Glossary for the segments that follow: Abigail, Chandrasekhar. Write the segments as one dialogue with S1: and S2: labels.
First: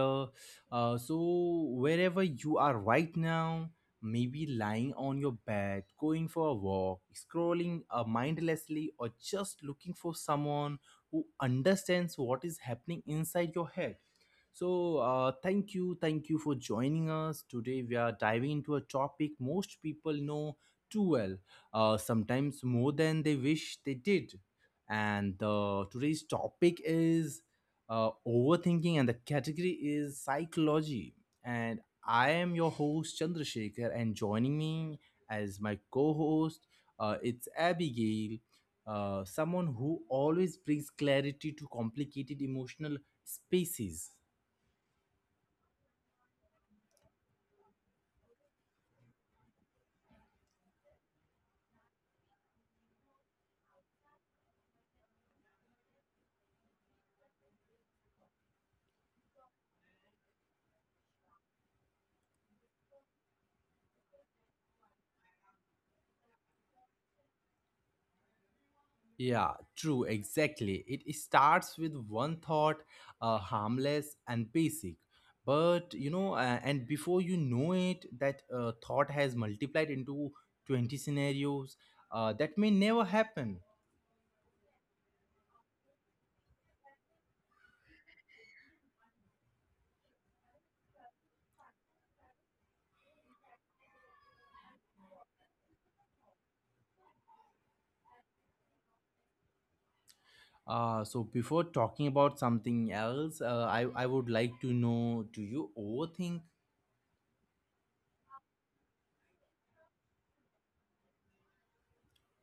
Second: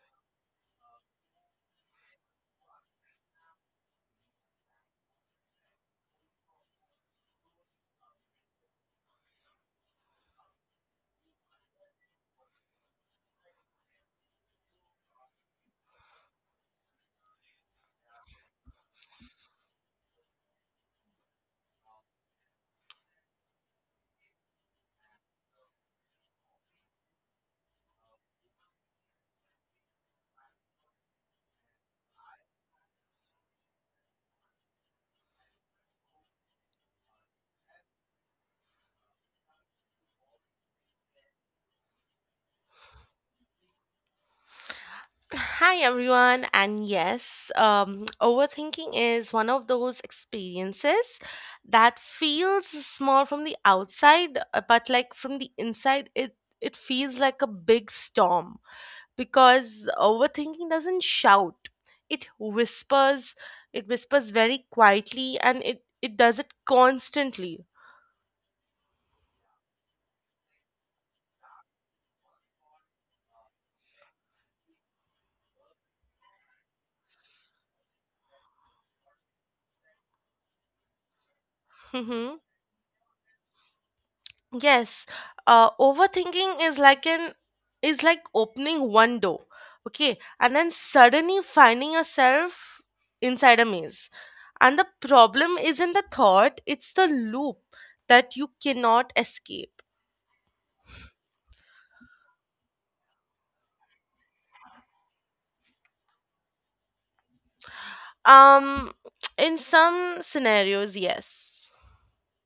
S1: where, wherever you are right now, maybe lying on your bed, going for a walk, scrolling mindlessly, or just looking for someone who understands what is happening inside your head. So, thank you, for joining us today. We are diving into a topic most people know too well, sometimes more than they wish they did, and today's topic is overthinking, and the category is psychology. And I am your host, Chandrasekhar, and joining me as my co-host, it's Abigail, someone who always brings clarity to complicated emotional spaces.
S2: Hi everyone, and yes, overthinking is one of those experiences that feels small from the outside, but like from the inside, it feels like a big storm because overthinking doesn't shout; it whispers, it whispers very quietly, and it does it constantly.
S1: Yeah, true, exactly. It starts with one thought, harmless and basic. But you know, and before you know it, that thought has multiplied into 20 scenarios that may never happen.
S2: Yes, overthinking is like opening one door, okay, and then suddenly finding yourself inside a maze. And the problem isn't the thought, it's the loop that you cannot escape.
S1: Before talking about something else, I would like to know, do you overthink?
S2: Um, in some scenarios, yes.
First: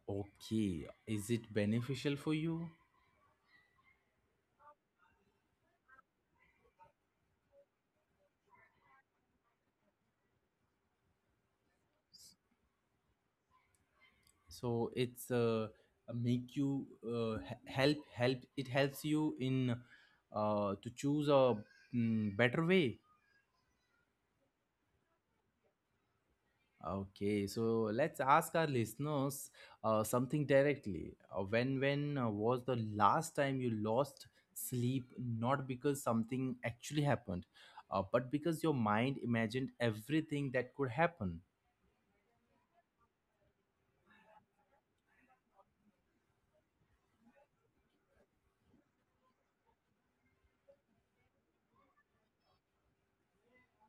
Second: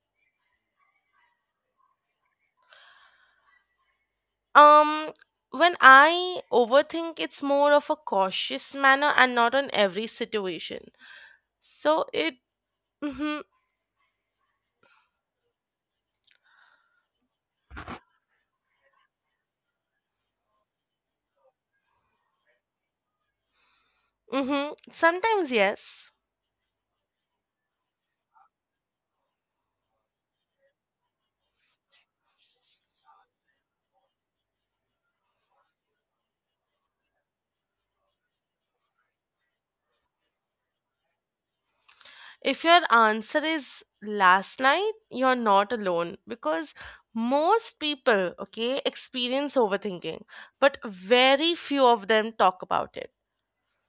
S1: Okay, is it beneficial for you?
S2: Um, when I overthink, it's more of a cautious manner and not on every situation. So it, mm-hmm,
S1: So it's make you help. It helps you in to choose a better way.
S2: mm-hmm, sometimes yes.
S1: Okay, so let's ask our listeners something directly. When was the last time you lost sleep? Not because something actually happened, but because your mind imagined everything that could happen.
S2: If your answer is last night, you're not alone because most people, okay, experience overthinking, but very few of them talk about it.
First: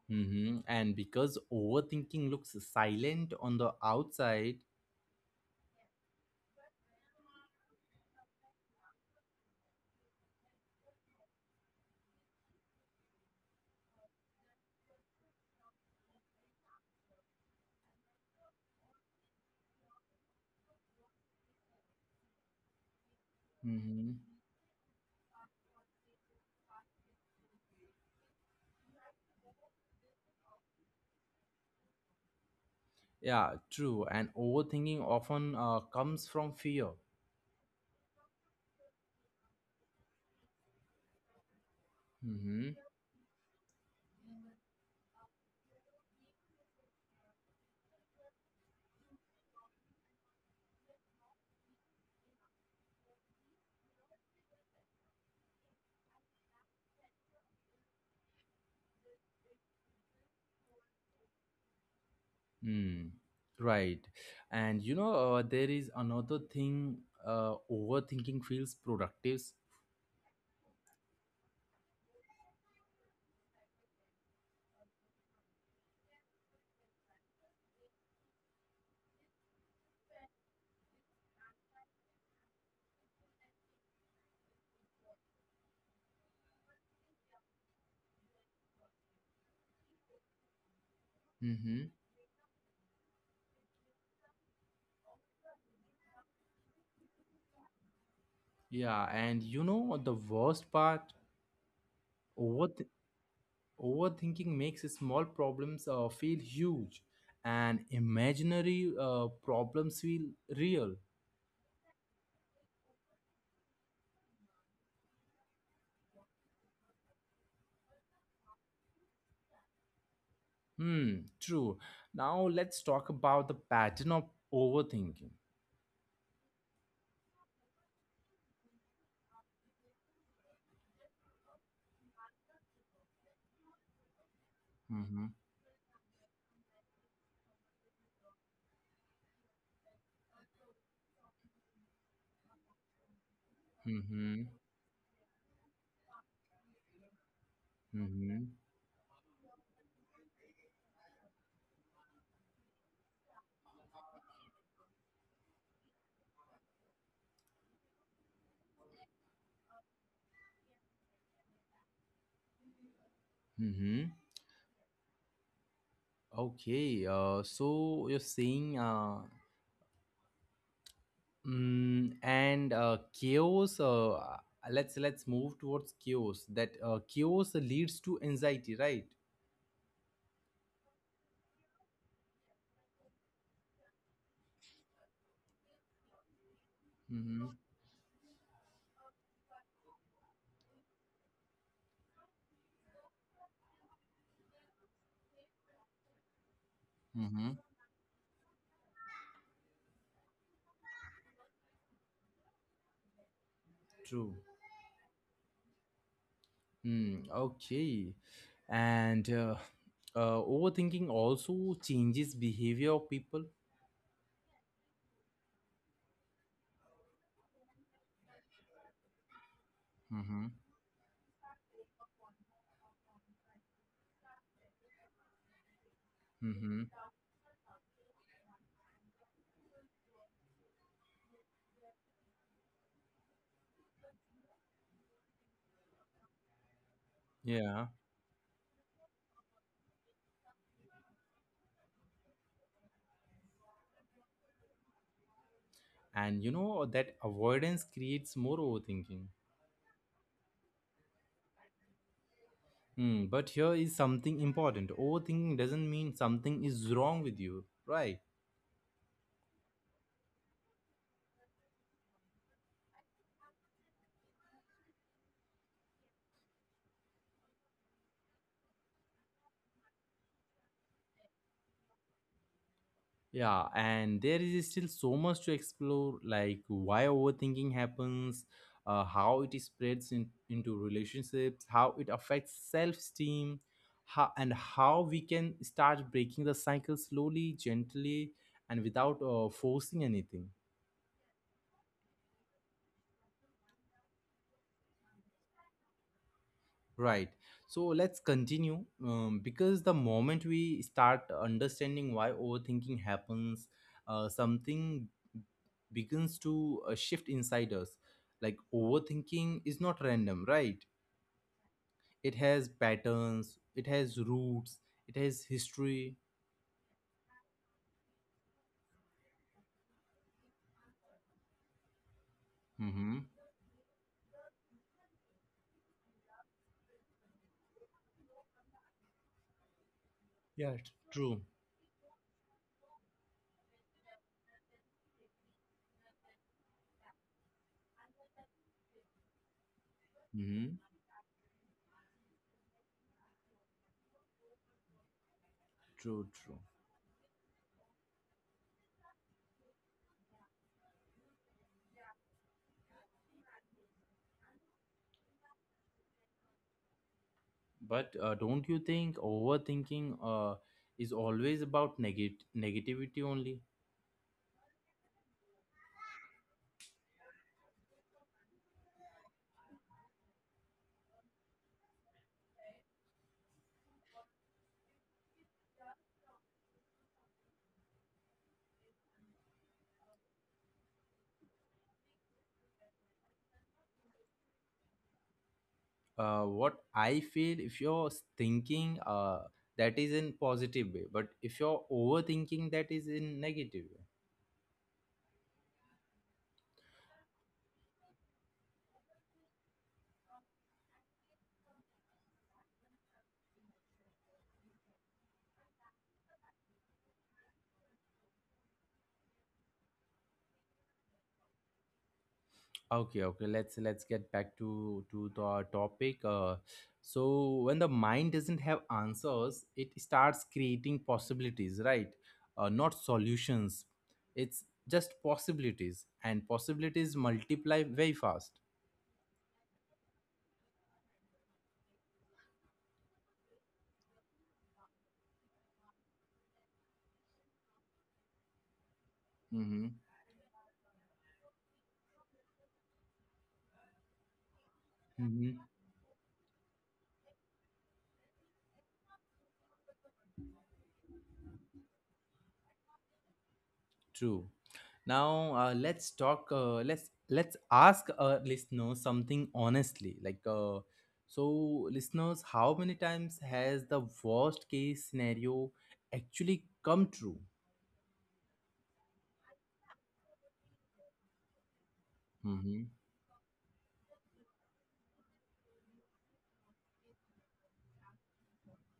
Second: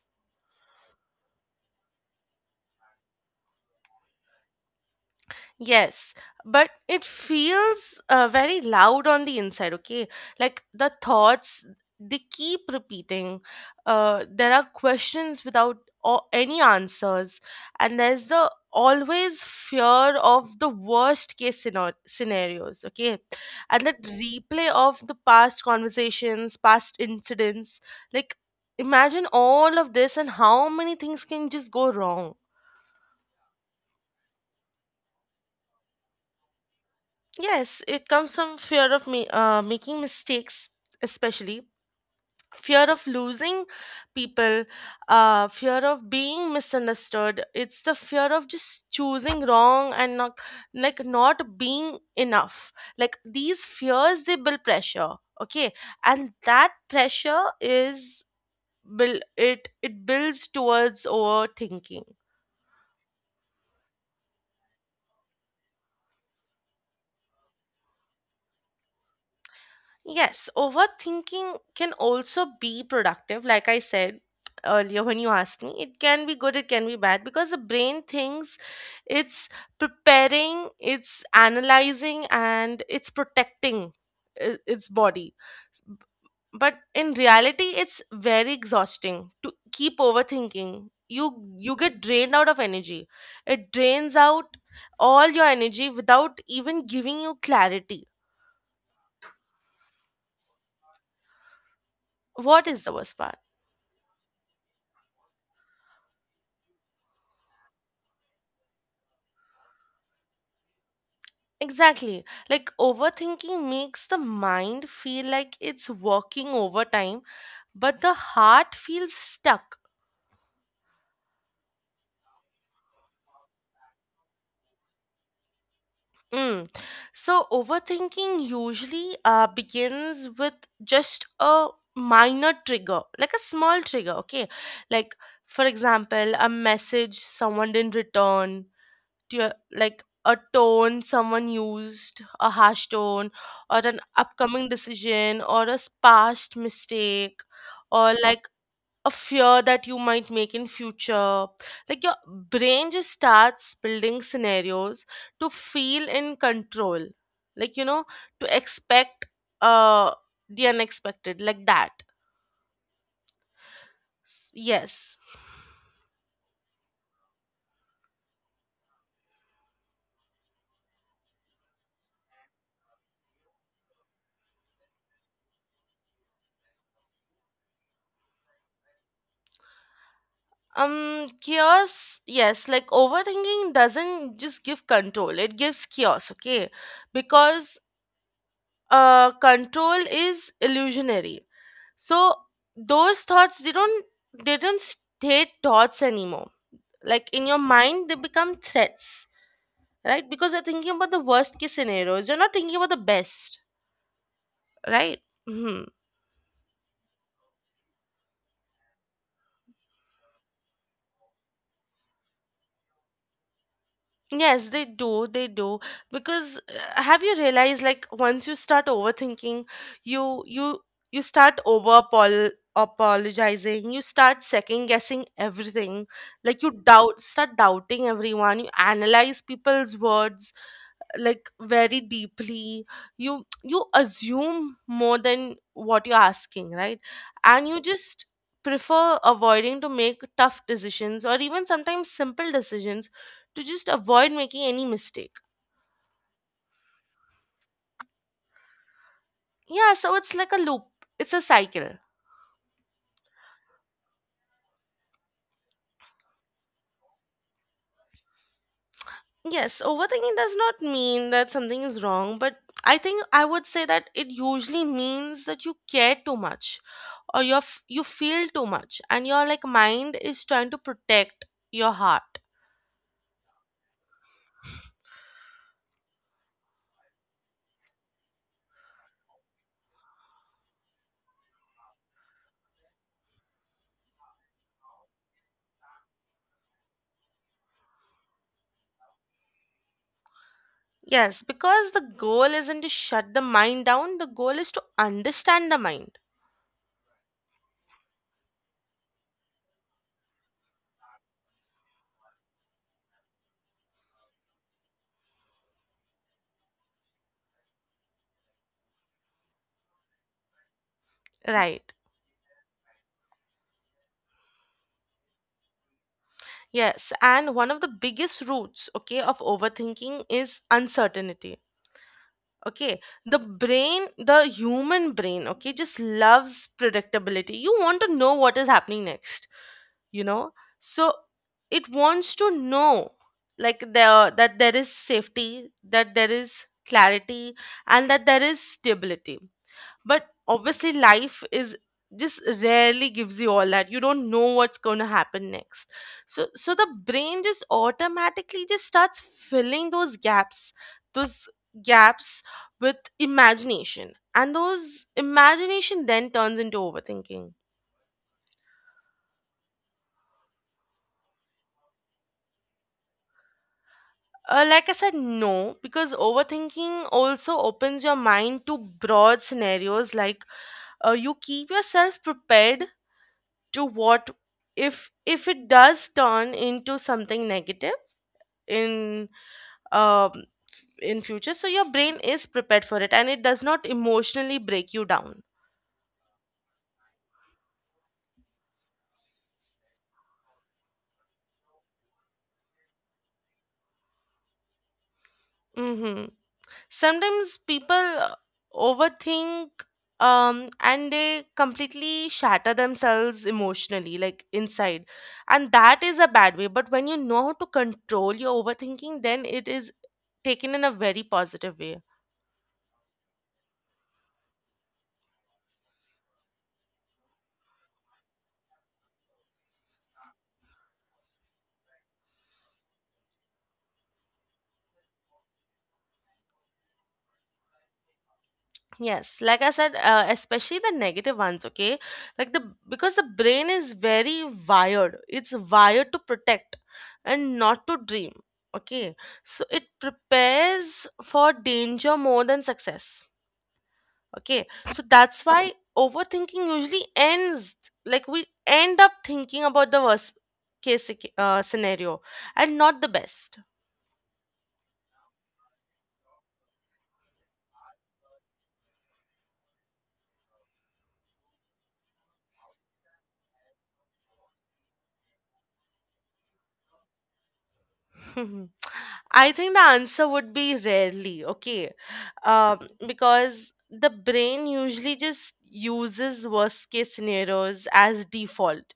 S1: Hmm. And because overthinking looks silent on the outside.
S2: Yes, but it feels very loud on the inside, okay? Like the thoughts, they keep repeating. There are questions without or any answers, and there's the always fear of the worst case scenarios, okay? And that
S1: Hmm.
S2: replay of the past conversations, past incidents, like imagine all of this and how many things can just go wrong.
S1: Yeah, true. And overthinking often comes from fear.
S2: Yes, it comes from fear of me making mistakes, especially
S1: Hmm.
S2: fear of losing people, fear of being misunderstood. It's the fear of just choosing wrong and not like not being enough. Like these fears, they build pressure. Okay, and that pressure is build it builds towards overthinking.
S1: Hmm. Right. And you know, there is another thing, overthinking feels productive.
S2: Yes, overthinking can also be productive. Like I said earlier when you asked me, it can be good, it can be bad because the brain thinks it's preparing, it's analyzing, and it's protecting its body. S- b- But in reality, it's very exhausting to keep overthinking. You
S1: Mm-hmm.
S2: get drained out of energy. It drains out all your energy without even giving you clarity.
S1: Yeah. And you know, the worst part,
S2: What
S1: over
S2: is the worst part?
S1: overthinking makes small problems feel huge, and imaginary problems feel real.
S2: Exactly. Like overthinking makes the mind feel like it's working overtime, but the heart feels stuck.
S1: Hmm. True. Now let's talk about the pattern of overthinking.
S2: Mm. So overthinking usually begins with just a minor trigger, like a small trigger, okay? Like,
S1: Mm-hmm.
S2: for example, a message someone didn't return, do you, like a tone someone used, a harsh tone, or an
S1: Mm-hmm.
S2: upcoming decision, or a past mistake, or
S1: Mm-hmm.
S2: like a fear that you might make in future, like your brain just starts building scenarios to feel in control, like you know, to expect uh the unexpected, like that.
S1: Mm-hmm.
S2: Yes.
S1: Okay, so you're saying, mm, and chaos. Let's move towards chaos. That chaos leads to anxiety, right?
S2: Chaos, yes, like overthinking doesn't just give control, it gives chaos, okay?
S1: Mm-hmm.
S2: Because control is illusionary. So those thoughts they don't stay thoughts anymore. Like in
S1: Mm-hmm.
S2: your mind they become threats, right? Because you're thinking about the worst case scenarios, you're not thinking about the best,
S1: True.
S2: right? Hmm.
S1: Mm, okay, and overthinking also changes behavior of people.
S2: Yes, they do. They do. Because have you realized, like once you start overthinking, you
S1: Mm-hmm.
S2: you you start over apologizing, you start second guessing everything. Like you
S1: Mm-hmm.
S2: doubt, start doubting everyone, you analyze people's words like very deeply, you assume more than what you're asking, right? And you
S1: Yeah,
S2: just prefer avoiding to make tough decisions or even sometimes simple decisions, to just avoid making any mistake.
S1: and you know that avoidance creates more overthinking.
S2: Yeah, so it's like a loop, it's a cycle.
S1: Hmm, but here is something important. Overthinking doesn't mean something is wrong with you, right?
S2: Yes, overthinking does not mean that something is wrong, but I think I would say that it usually means that you care too much or you feel too much and your like mind is trying to protect your heart.
S1: Yeah, and there is still so much to explore, like why overthinking happens, how it spreads into relationships, how it affects self-esteem, how, and how we can start breaking the cycle slowly, gently, and without forcing anything.
S2: Yes, because the goal isn't to shut the mind down, the goal is to understand the mind.
S1: Right. So let's continue, because the moment we start understanding why overthinking happens, something begins to shift inside us. Like overthinking is not random, right?
S2: Right.
S1: It has patterns, it has roots, it has history.
S2: Yes, and one of the biggest roots, okay, of overthinking is uncertainty, okay?
S1: Mm-hmm.
S2: The brain the human brain, okay, just loves predictability. You want to know what is happening next you know
S1: Yeah, it's
S2: so
S1: true.
S2: it wants to know, like there, that there is safety, that there is clarity, and that there is stability, but
S1: Mm-hmm.
S2: obviously life is just rarely gives you all that. You don't know what's going to happen next.
S1: True,
S2: so
S1: true.
S2: so the brain just automatically just starts filling those gaps with imagination, and those imagination then turns into overthinking.
S1: But don't you think overthinking is always about negativity only?
S2: Like I said, no, because overthinking also opens your mind to broad scenarios. Like, you keep yourself prepared to what if it does turn into something negative in um, in future, so your brain is prepared for it and it does not emotionally break you down.
S1: What I feel, if you're thinking, that is in positive way, but if you're overthinking, that is in negative way.
S2: hmm Sometimes people overthink um and they completely shatter themselves emotionally, like inside, and that is a bad way, but when you know how to control your overthinking, then it is taken in a very positive way.
S1: Okay, okay. Let's get back to the topic. So when the mind doesn't have answers, it starts creating possibilities, right? Not solutions. It's just possibilities, and possibilities multiply very fast.
S2: Yes, like I said, especially the negative ones, okay? Like the because the brain is very wired. It's wired to protect and not to dream, okay? So
S1: Hmm.
S2: it prepares for danger more than success, okay? So that's
S1: Mhm.
S2: why overthinking usually ends, like we end up thinking about the worst case scenario and not the best.
S1: True. Now let's talk. Let's let's ask our listeners something honestly. Like, so listeners, how many times has the worst case scenario actually come true?
S2: I think the answer would be rarely, okay?
S1: Mm-hmm.
S2: Because the brain usually just uses worst case scenarios as default.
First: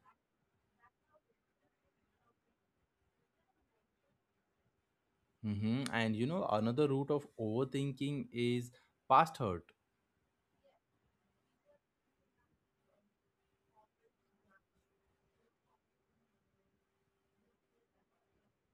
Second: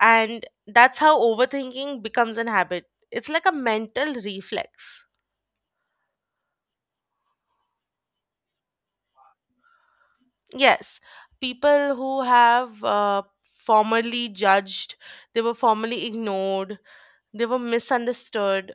S2: And that's how overthinking becomes an habit. It's like a mental reflex.
S1: Mm-hmm. And you know, another root of overthinking is past hurt.
S2: Yes, people who have formerly judged, they were formerly ignored, they were misunderstood,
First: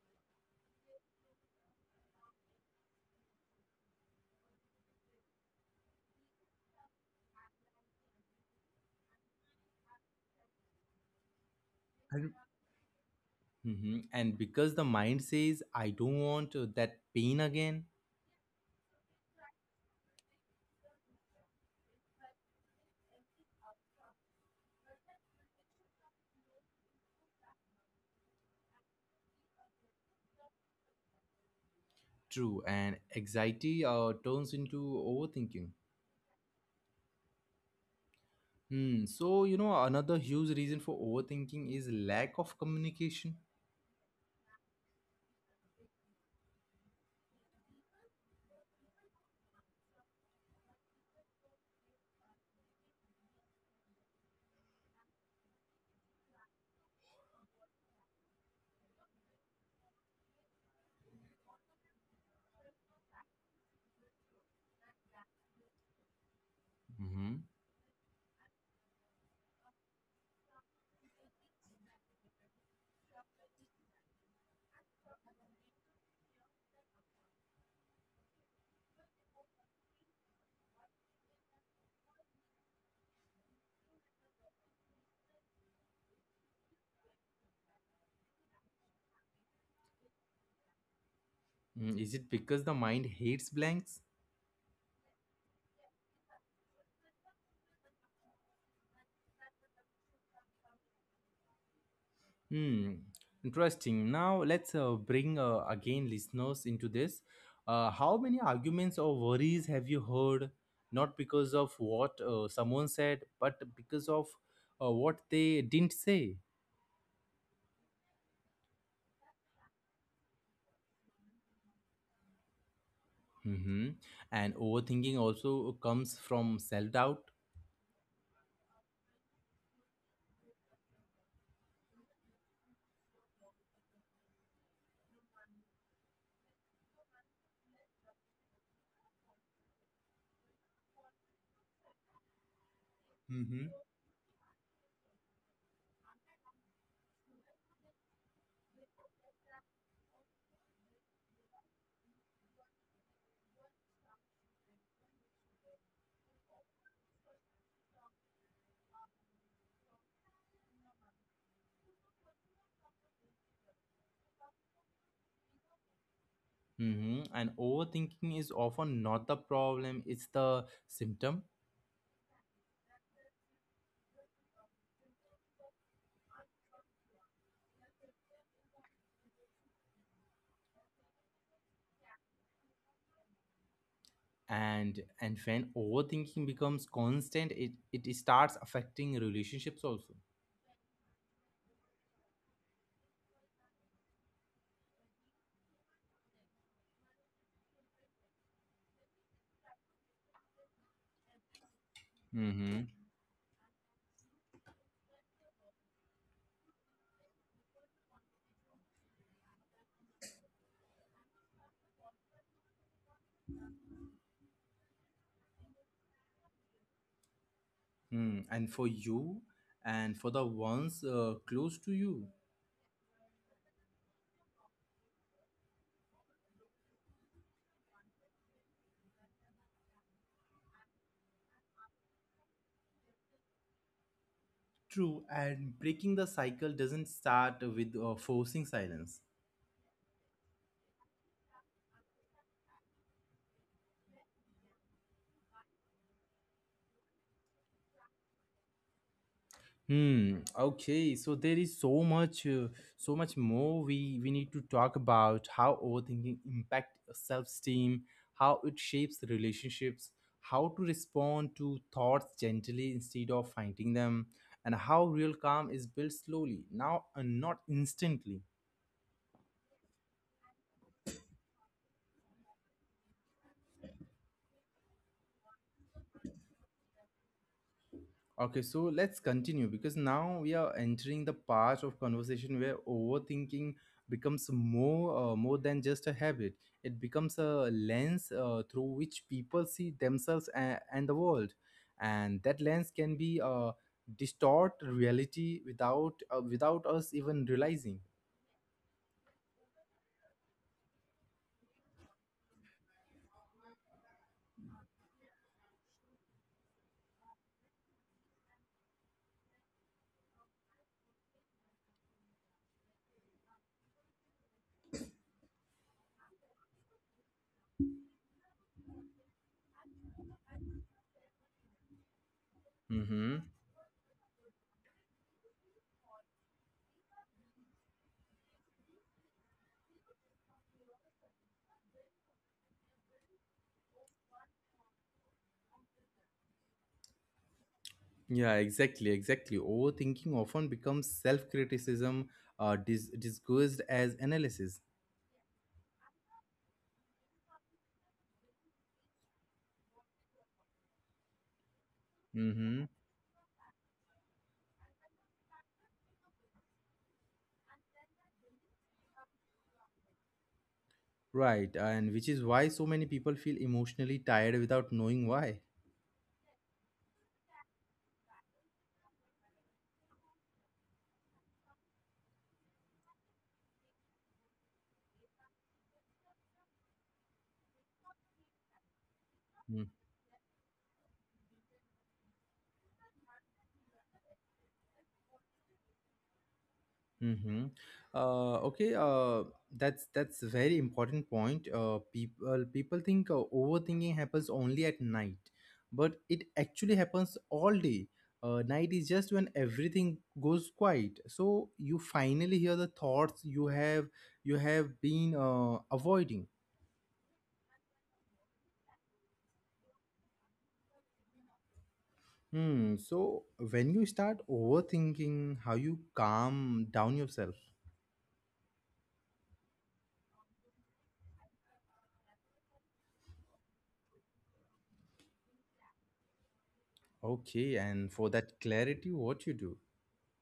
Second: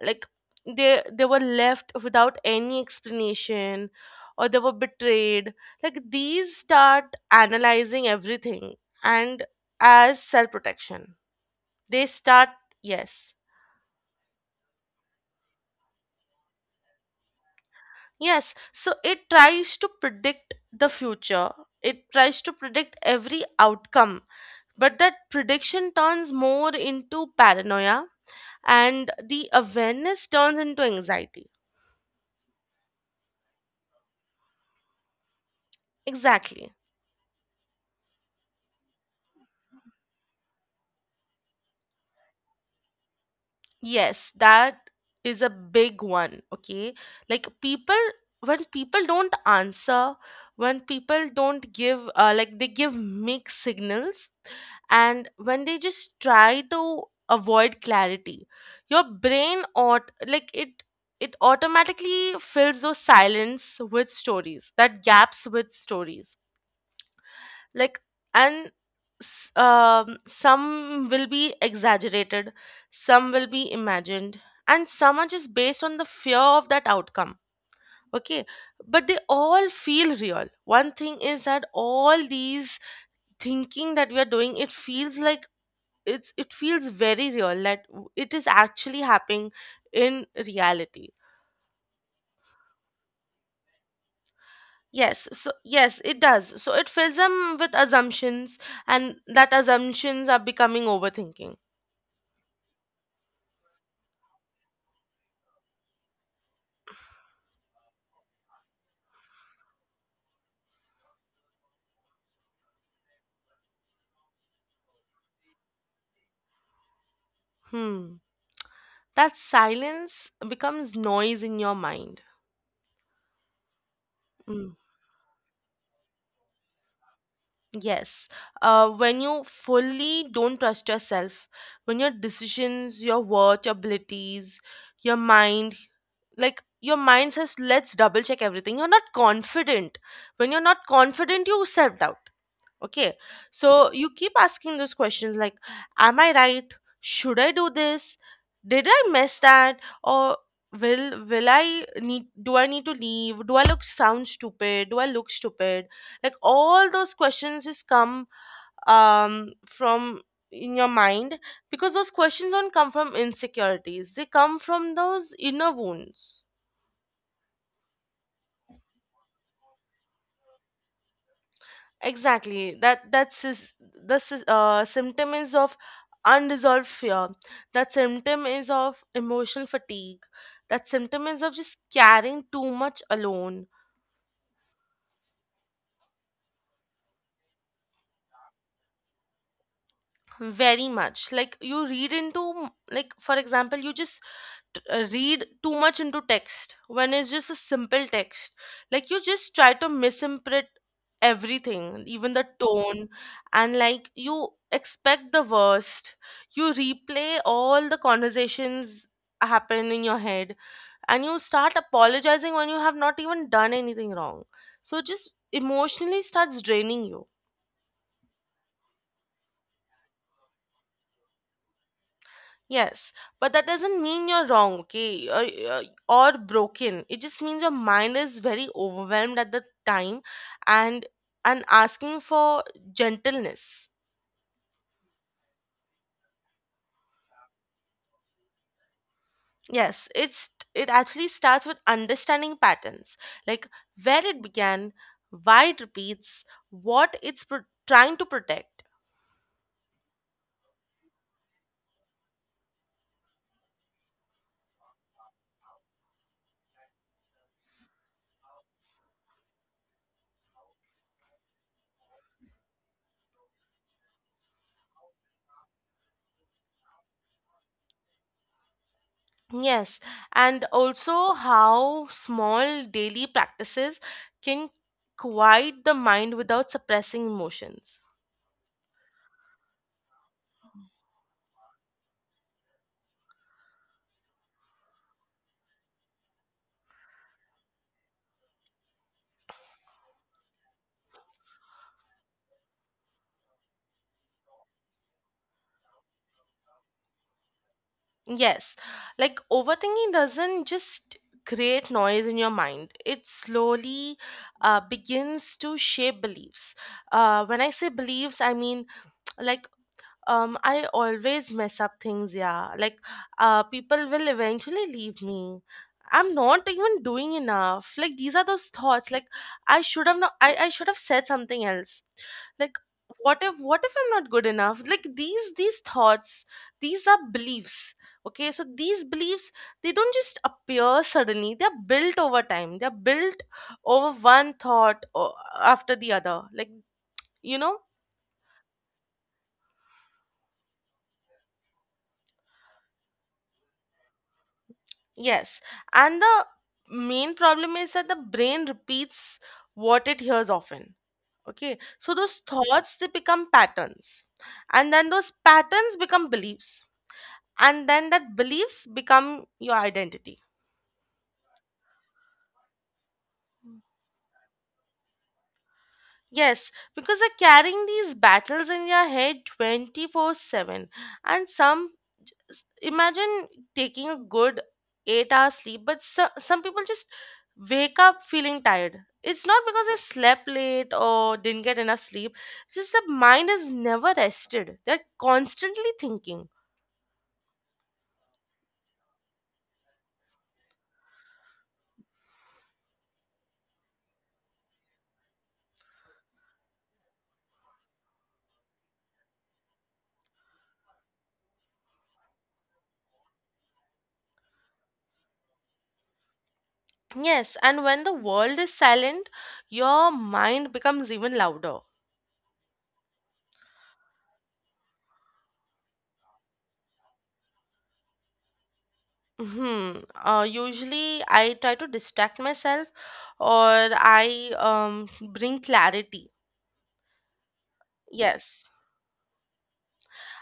S2: like they were left without any explanation or they were betrayed, like these start analyzing everything, and as self protection they
S1: And,
S2: start. Yes,
S1: hmm, and because the mind says, "I don't want that pain again."
S2: yes, so it tries to predict the future, it tries to predict every outcome, but that prediction turns more into paranoia and the awareness turns into anxiety.
S1: True, and anxiety turns into overthinking.
S2: Exactly.
S1: Hmm. So, you know, another huge reason for overthinking is lack of communication.
S2: Yes, that is a big one. Okay. Like people, when people don't answer, when people don't give, like they give mixed signals, and when they just try to avoid clarity, your brain ought, like it automatically fills those silence with stories, that gaps with stories,
S1: Mm-hmm.
S2: like and some will be exaggerated, some will be imagined, and some are just based on the fear of that outcome, okay? But they all feel real. One thing is that all these thinking that we are doing, it feels like it feels very real, that it is actually happening in reality.
S1: Hmm, is it because the mind hates blanks?
S2: Yes, so yes it does, so it fills them with assumptions, and that assumptions are becoming overthinking.
S1: Hmm. Interesting. Now, let's bring again listeners into this. How many arguments or worries have you heard? Not because of what someone said, but because of what they didn't say.
S2: hmm that silence becomes noise in your mind.
S1: Mm-hmm. And
S2: Mm,
S1: overthinking also comes from self doubt.
S2: yes. When you fully don't trust yourself, when your decisions, your worth, your abilities, your mind, like your mind says, let's double check everything. You're not confident. When you're not confident, you self doubt. Okay.
S1: Mm-hmm.
S2: So you keep asking those questions like, am I right? Should I do this? Did I mess that? Or will I need do I need to leave? Do I look sound stupid? Do I look stupid? Like all those questions just come from in your mind, because those questions don't come from insecurities. They come from those inner wounds.
S1: Hmm, and overthinking is often not the problem, it's the symptom.
S2: Exactly. That that's is the symptom is of unresolved fear. That symptom is of emotional fatigue. That symptom is of just carrying too much alone.
S1: And when overthinking becomes constant, it starts affecting relationships also.
S2: Very much. Like you read into, like for example, you just read too much into text when it's just a simple text, like you just try to misinterpret everything, even the
S1: Mm-hmm.
S2: tone, and like you expect the worst, you replay all the conversations happen in your head, and you start apologizing when you have not even done anything wrong, so it just emotionally starts draining you.
S1: Hmm, and for you and for the ones close to you.
S2: Yes, but that doesn't mean you're wrong, okay, or broken. It just means your mind is very overwhelmed at the time, and and asking for gentleness.
S1: True. And breaking the cycle doesn't start with forcing silence.
S2: Yes, it actually starts with understanding patterns, like where it began, why it repeats, what it's trying to protect.
S1: Hmm. Okay. So there is so much, so much more we need to talk about, how overthinking impact self-esteem, how it shapes the relationships, how to respond to thoughts gently instead of fighting them, and how real calm is built slowly, now and not instantly.
S2: Yes, and also how small daily practices can quiet the mind without suppressing emotions.
S1: Okay, so let's continue, because now we are entering the part of conversation where overthinking becomes more than just a habit. It becomes a lens through which people see themselves and, the world, and that lens can be distort reality without us even realizing.
S2: Yes, like overthinking doesn't just create noise in your mind. It slowly begins to shape beliefs. When I say beliefs, I mean, like I always mess up things, yeah, like people will eventually leave me, I'm not even doing enough, like these are those thoughts, like I should have not I should have said something else, like
S1: Mm-hmm.
S2: what if I'm not good enough, like these thoughts, these are beliefs, okay, so these beliefs, they don't just appear suddenly, they're built over time, they're built over one thought or after the other you know
S1: Yeah, exactly, exactly. Overthinking often becomes self-criticism, disguised as analysis.
S2: Yes, and the main problem is that the brain repeats what it hears often. Okay, so those
S1: Mm-hmm.
S2: thoughts they become patterns, and then those patterns become beliefs, and then that beliefs become your identity.
S1: Right, and which is why so many people feel emotionally tired without knowing why.
S2: Yes, because they're carrying these battles in your head 24/7, and imagine taking a good 8 hours sleep, but some people just wake up feeling tired. It's not because
S1: Hmm.
S2: they slept late or didn't get enough sleep, it's just the mind is never rested, they're constantly thinking.
S1: Mm-hmm. Uh, okay, uh, that's a very important point. People think overthinking happens only at night, but it actually happens all day. Night is just when everything goes quiet, so you finally hear the thoughts you have been avoiding.
S2: Yes, and when the world is silent, your mind becomes even louder.
S1: Hmm. So when you start overthinking, how you calm down yourself?
S2: hmm Usually I try to distract myself, or I bring clarity.
S1: Okay, and for that
S2: Yes,
S1: clarity, what you do?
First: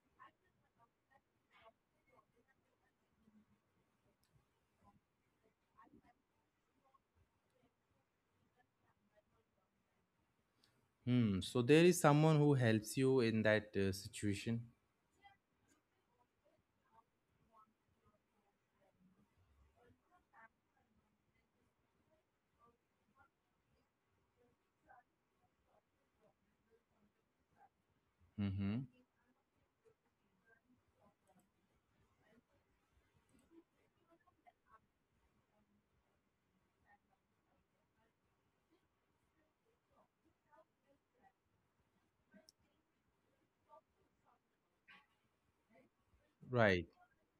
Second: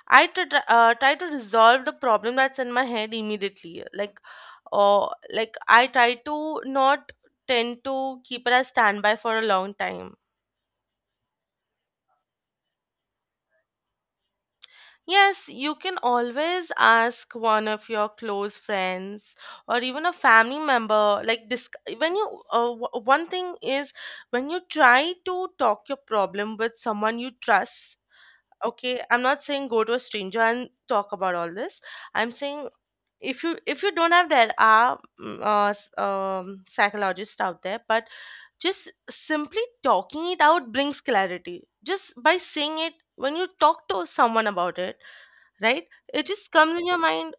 S2: I try to resolve the problem that's in my head immediately. Like, or like I try to not tend to keep it as standby for a long time.
S1: Hmm. So there is someone who helps you in that situation.
S2: Yes, you can always ask one of your close friends or even a family member. Like this, one thing is, when you try to talk your problem with someone you trust.
S1: Mm-hmm.
S2: Okay, I'm not saying go to a stranger and talk about all this. I'm saying, if you don't have, there are psychologists out there, but just simply talking it out brings clarity. Just by saying it, when you talk to someone about it, right, it just comes
S1: Right.
S2: in your mind.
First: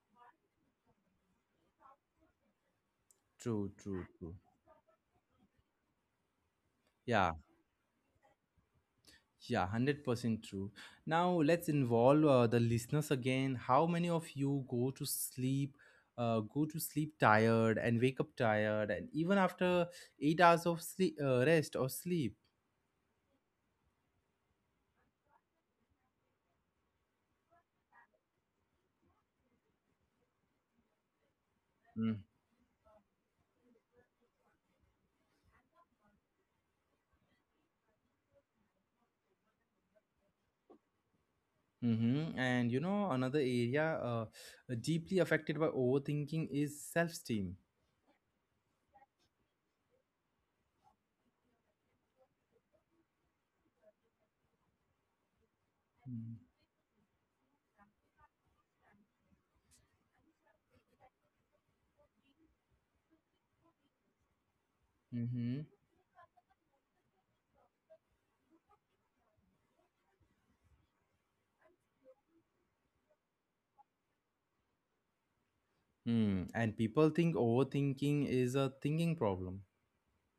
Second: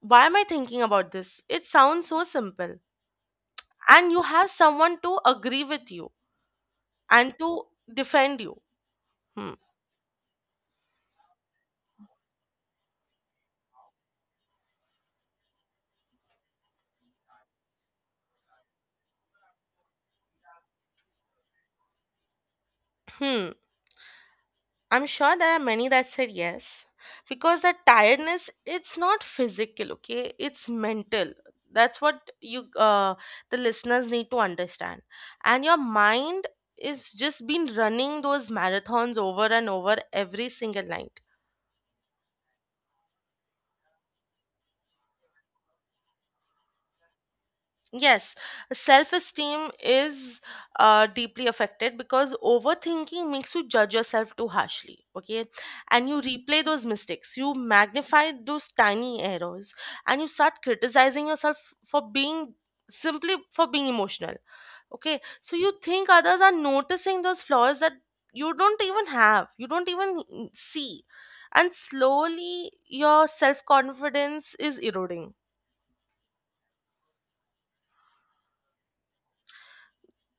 S2: Why am I thinking about this? It sounds so simple.
S1: True. True.
S2: And you
S1: True.
S2: have someone to agree with you
S1: Yeah.
S2: and to defend you. hmm.
S1: Yeah. 100% true. Now let's involve the listeners again. How many of you go to sleep? Go to sleep tired and wake up tired, and even after 8 hours of sleep, rest or sleep.
S2: Hmm. I'm sure there are many that said yes, because the tiredness, it's not physical, okay, it's mental. That's
S1: Mm-hmm.
S2: what you, the listeners, need to understand. And your mind is just been running those marathons over and over every single night.
S1: And you know, another area deeply affected by overthinking is self-esteem.
S2: Yes, self esteem is deeply affected, because overthinking makes you judge yourself too harshly, okay? And you replay those mistakes, you magnify those tiny errors, and you start criticizing yourself for being, simply for being emotional, okay? So
S1: Mm-hmm.
S2: you think others are noticing those flaws that you don't even have, you don't even see. And slowly, your self confidence is eroding.
S1: Mm. And people think overthinking is a thinking problem.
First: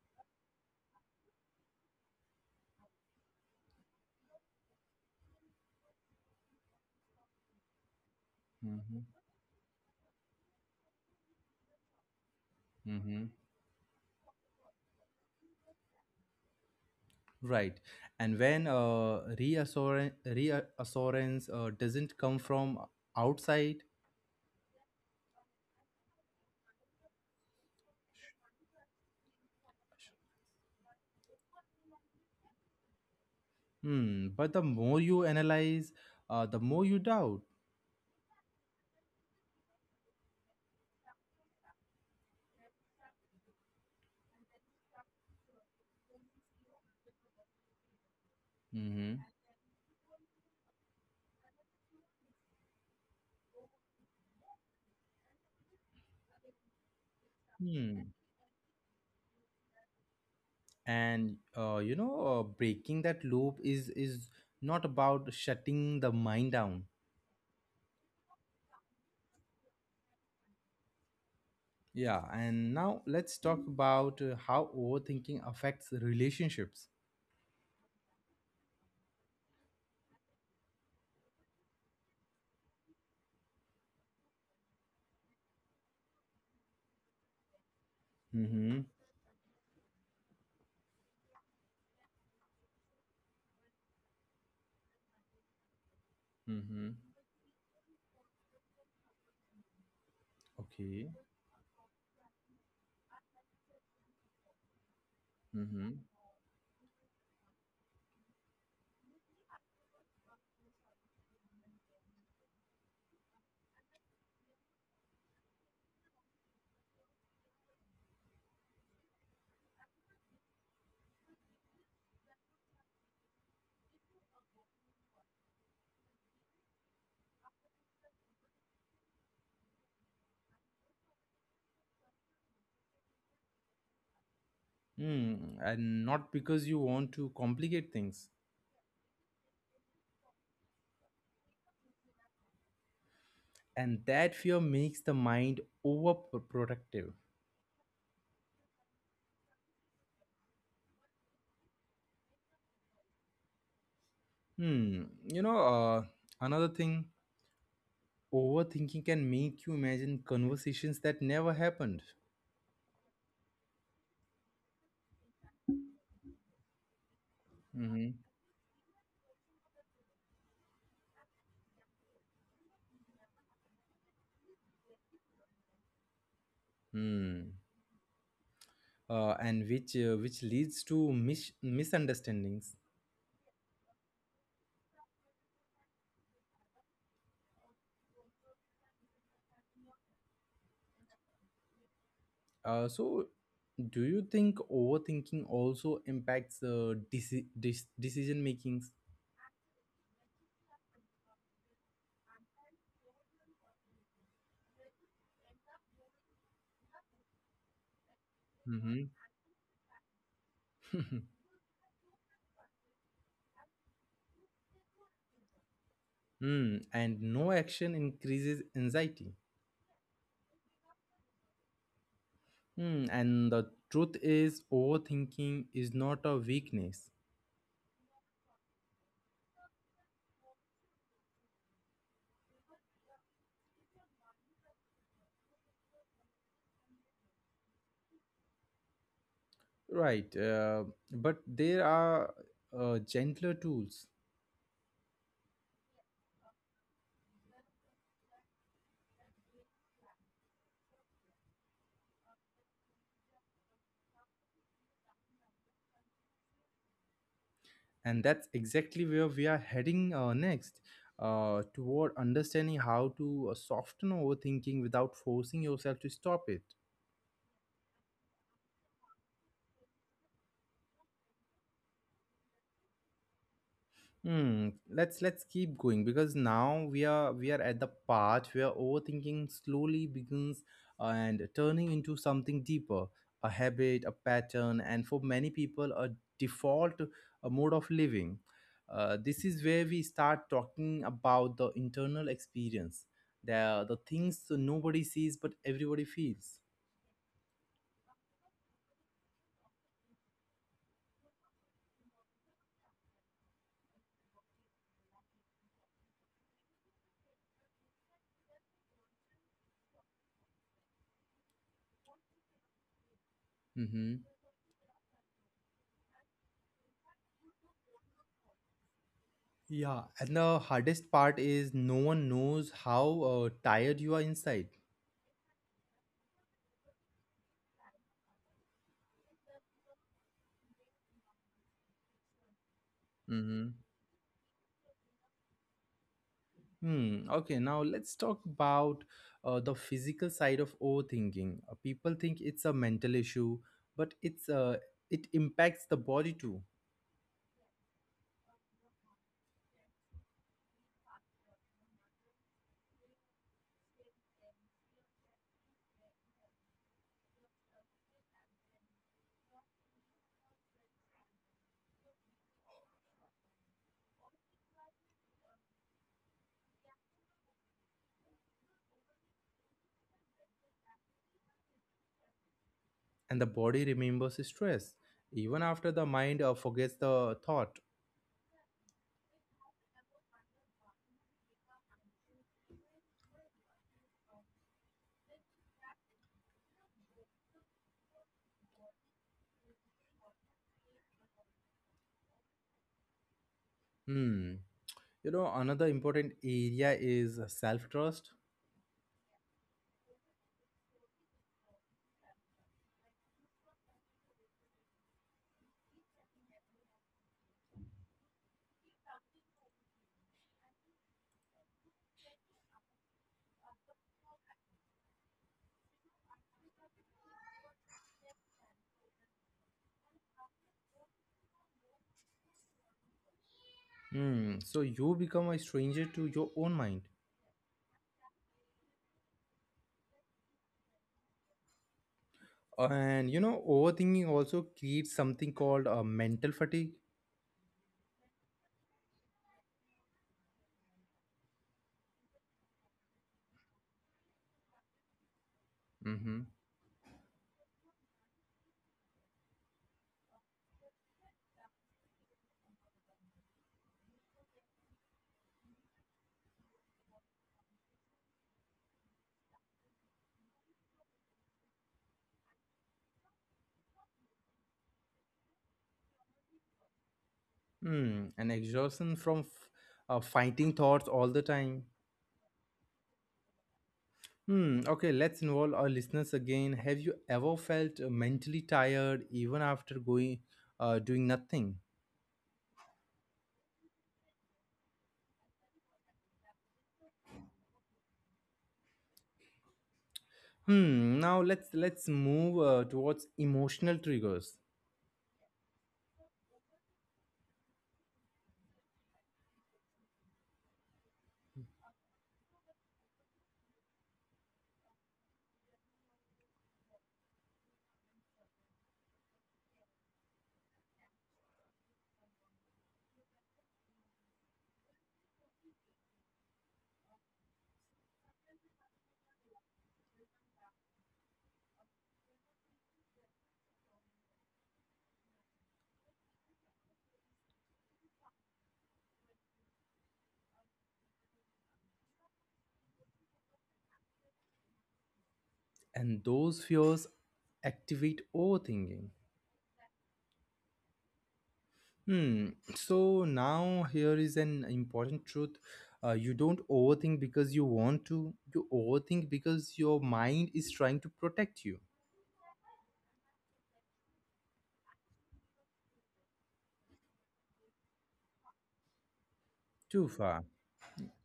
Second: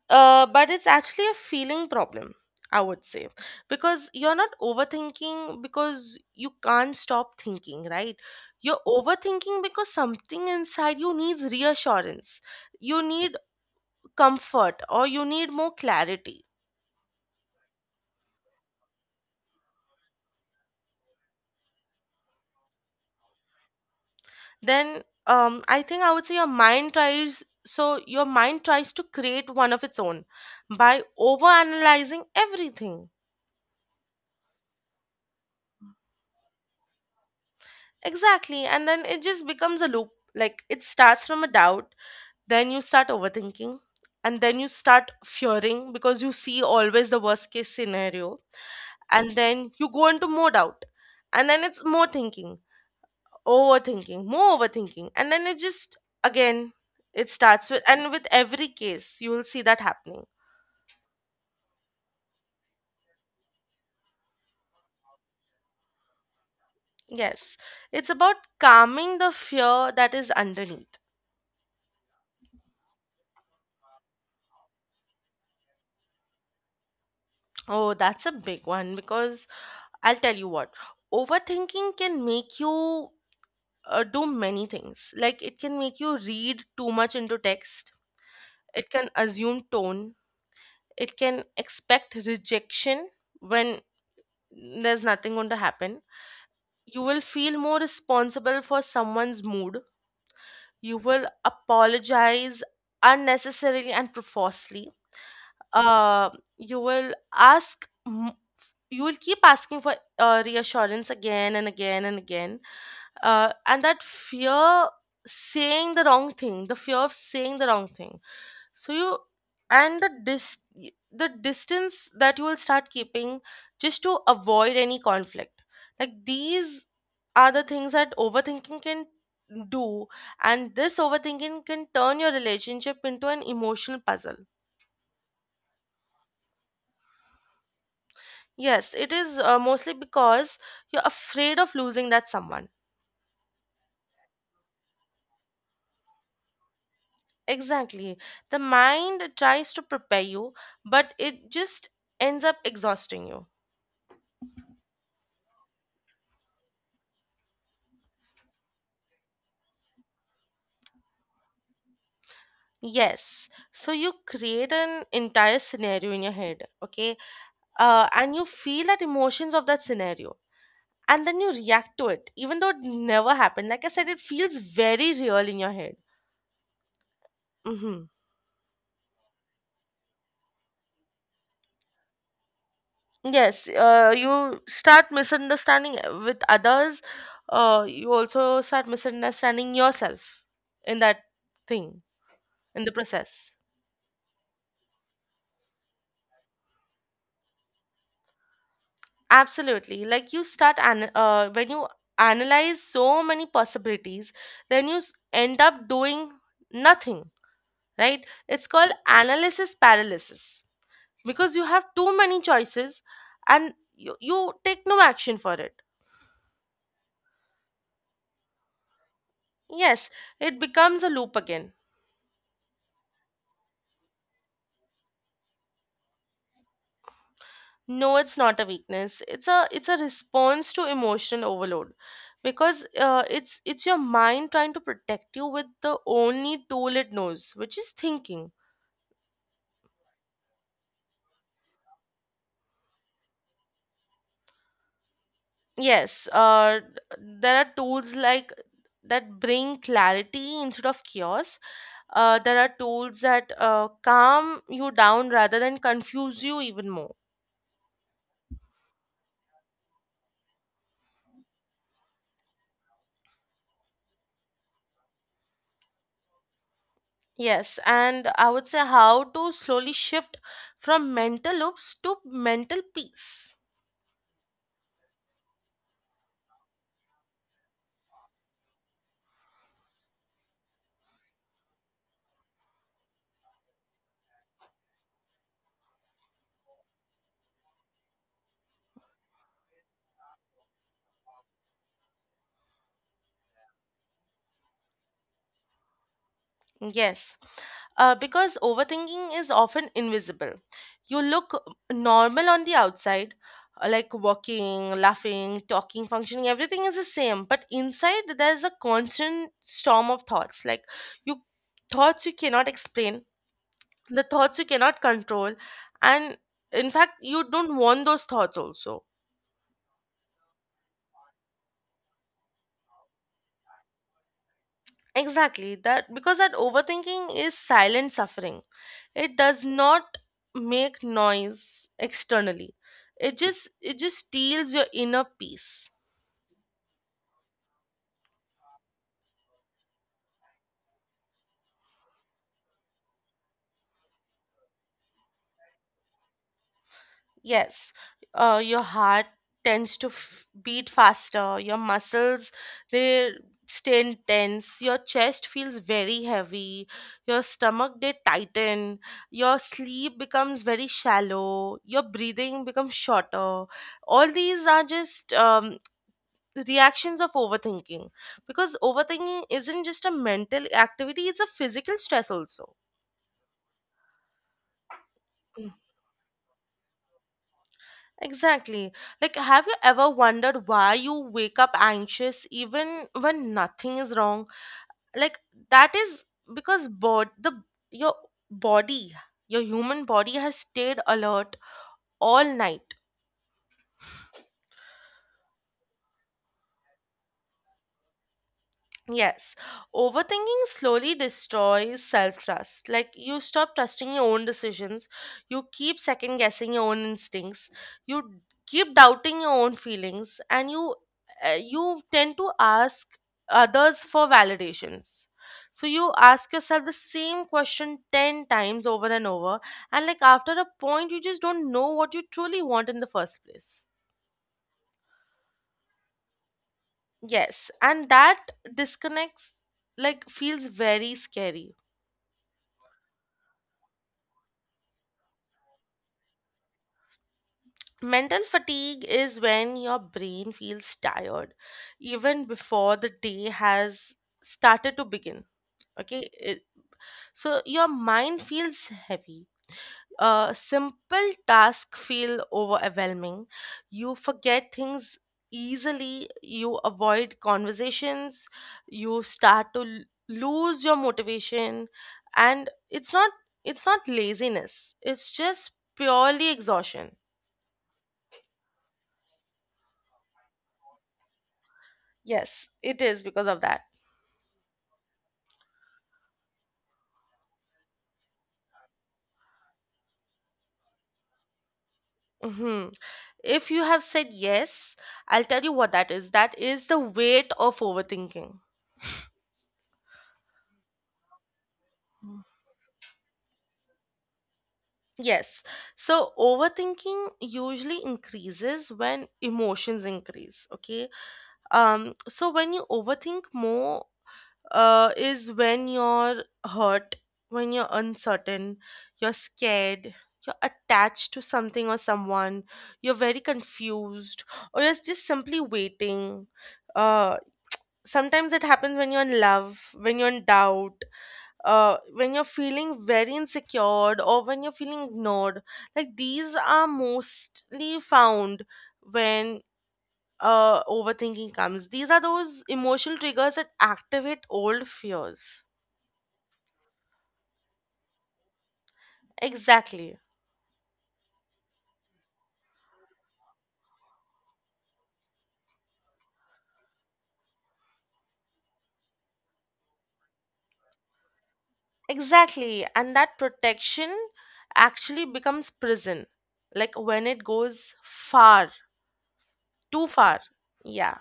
S2: But it's actually a feeling problem, I would say, because you're not overthinking because you can't stop thinking, right? You're
S1: Mm-hmm.
S2: overthinking because something inside you needs reassurance, you
S1: Mm-hmm.
S2: need comfort, or you need more clarity.
S1: Right. And when reassurance doesn't come from outside,
S2: Then, I think I would say your mind tries. So your mind tries to create one of its own by overanalyzing everything.
S1: hmm, but the more you analyze, the more you doubt.
S2: Exactly, and then it just becomes a loop. Like, it starts from a doubt, then you start overthinking, and then you start fearing because you see always the worst case scenario,
S1: Mm-hmm.
S2: and then you go into more doubt, and then it's more thinking, overthinking, more overthinking, and then it just again, it starts with,
S1: Hmm.
S2: and with every case you will see that happening.
S1: And you know, breaking that loop is not about shutting the mind down.
S2: Yes, it's about calming the fear that is underneath.
S1: Yeah, and now let's talk about how overthinking affects relationships.
S2: Oh, that's a big one, because I'll tell you what, overthinking can make you do many things. Like, it can make you read too much into text,
S1: Mm-hmm.
S2: it can assume tone, it can expect rejection when there's nothing going to happen.
S1: Mm-hmm.
S2: You will feel more responsible for someone's mood. You
S1: Okay.
S2: will apologize unnecessarily and profusely.
S1: Mm-hmm.
S2: Uh, you will ask, m- you will keep asking for reassurance again and again and again. And that fear, saying the wrong thing the fear of saying the wrong thing, so you, and the dis the distance that you will start keeping, just to avoid any conflict. Like, these are the things that overthinking can do. And this overthinking can turn your relationship into an emotional puzzle.
S1: Hmm, and not because you want to complicate things.
S2: Yes, it is mostly because you're afraid of losing that someone.
S1: And that fear makes the mind overprotective.
S2: Exactly. The mind tries to prepare you, but it just ends up exhausting you.
S1: Hmm. You know, another thing, overthinking can make you imagine conversations that never happened.
S2: Yes. So you create an entire scenario in your head, okay? Uh,
S1: Mm-hmm.
S2: and you feel that emotions of that scenario. And then you react to it, even though it never happened. Like I said, it feels very real in your head.
S1: Hmm.
S2: hmm
S1: And which leads to misunderstandings.
S2: Yes. You start misunderstanding with others. You also start misunderstanding yourself in that thing, in the
S1: So,
S2: process.
S1: do you think overthinking also impacts decision makings?
S2: Absolutely. Like, you start an when you analyze so many possibilities, then you end up doing nothing, right? It's called
S1: Hmm.
S2: analysis paralysis, because you have too many choices, and you take no action for it.
S1: Hmm, and no action increases anxiety.
S2: Yes, it becomes a loop again.
S1: Hmm, and the truth is, overthinking is not a weakness.
S2: No, it's not a weakness. It's a response to emotional overload, because it's your mind trying to protect you with the only tool it knows, which is thinking.
S1: Right. But there are gentler tools.
S2: Yes, there are tools like that bring clarity instead of chaos. There are tools that calm you down rather than confuse you even more.
S1: And that's exactly where we are heading next, toward understanding how to soften overthinking without forcing yourself to stop it.
S2: Yes, and I would say how to slowly shift from mental loops to mental peace.
S1: Hmm. Let's keep going because now we are at the part where overthinking slowly begins, and turning into something deeper, a habit, a pattern, and for many people a default, a mode of living. This is where we start talking about the internal experience, the things nobody sees but everybody feels.
S2: Yes, because overthinking is often invisible. You look normal on the outside, like walking, laughing, talking, functioning, everything is the same. But inside, there's a constant storm of thoughts. Like, you, thoughts you cannot explain,
S1: Mm-hmm.
S2: the thoughts you cannot control, and in fact, you don't want those thoughts also.
S1: Yeah, and the hardest part is no one knows how tired you are inside.
S2: Exactly that, because that overthinking is silent suffering. It does not make noise externally, it just
S1: Mm-hmm.
S2: it just steals your inner peace.
S1: Hmm. Okay. Now let's talk about the physical side of overthinking. People think it's a mental issue, but it impacts the body too,
S2: Yes, your heart tends to beat faster, your muscles, they stay tense, your chest feels very heavy, your stomach, they tighten, your sleep becomes very shallow, your breathing becomes shorter. All these are just reactions of overthinking, because overthinking isn't just a mental activity, it's a physical stress also.
S1: and the body remembers stress even after the mind forgets the thought.
S2: Exactly. Like, have you ever wondered why you wake up anxious even when nothing is wrong? Like, that is because bod the your body your human body has stayed alert all night.
S1: Hmm. You know, another important area is self trust.
S2: Yes, overthinking slowly destroys self trust. Like, you stop trusting your own decisions, you keep second guessing your own instincts, you keep doubting your own feelings, and you tend to ask others for validations. So you ask yourself the same question 10 times over and over, and like after a point, you just don't know what you truly want in the first place.
S1: Hmm. So you become a stranger to your own mind,
S2: Yes, and that disconnects, like, feels very scary.
S1: and you know, overthinking also creates something called a mental fatigue.
S2: Mental fatigue is when your brain feels tired even before the day has started to begin. Okay,
S1: Mhm.
S2: So your mind feels heavy. A simple task feel overwhelming. You forget things easily. You avoid conversations. You start to lose your motivation, and it's not laziness. It's just purely exhaustion.
S1: Hmm, an exhaustion from fighting thoughts all the time.
S2: Yes, it is because of that.
S1: Hmm, okay, let's involve our listeners again. Have you ever felt mentally tired even after going doing nothing?
S2: hmm If you have said yes, I'll tell you what that is. That is the weight of overthinking.
S1: Hmm, now let's move towards emotional triggers,
S2: Yes. So, overthinking usually increases when emotions increase. Okay. So, when you overthink more, is when you're hurt, when you're uncertain, you're scared, you're attached to something or someone, you're very confused, or you're just simply waiting. Uh, sometimes it happens when you're in love, when you're in doubt, when you're feeling very insecure, or when you're feeling ignored. Like, these are mostly found when overthinking comes. These are those emotional triggers that activate old fears.
S1: and those fears activate overthinking.
S2: Exactly.
S1: Hmm. So now here is an important truth. You don't overthink because you want to. You overthink because your mind is trying to protect you.
S2: Exactly, and that protection actually becomes prison, like when it goes far.
S1: Too
S2: Too far.
S1: far.
S2: Yeah.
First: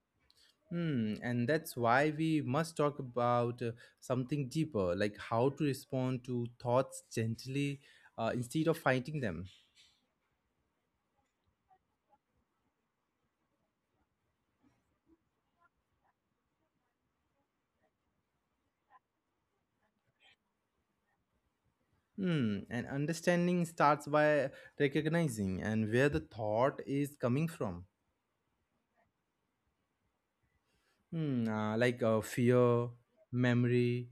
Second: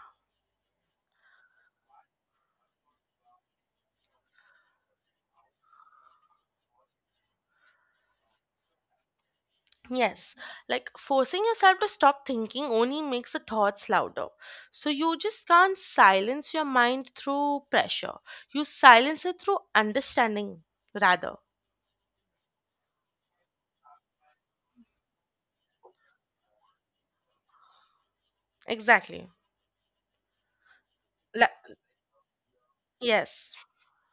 S1: Hmm. And that's why we must talk about something deeper, like how to respond to thoughts gently instead of fighting them.
S2: Yes, like forcing yourself to stop thinking only makes the thoughts louder. So you just can't silence your mind through pressure. You silence it through understanding, rather.
S1: Hmm. And understanding starts by recognizing and where the thought is coming from.
S2: Exactly.
S1: Hmm.
S2: Like,
S1: Like fear,
S2: yes,
S1: memory,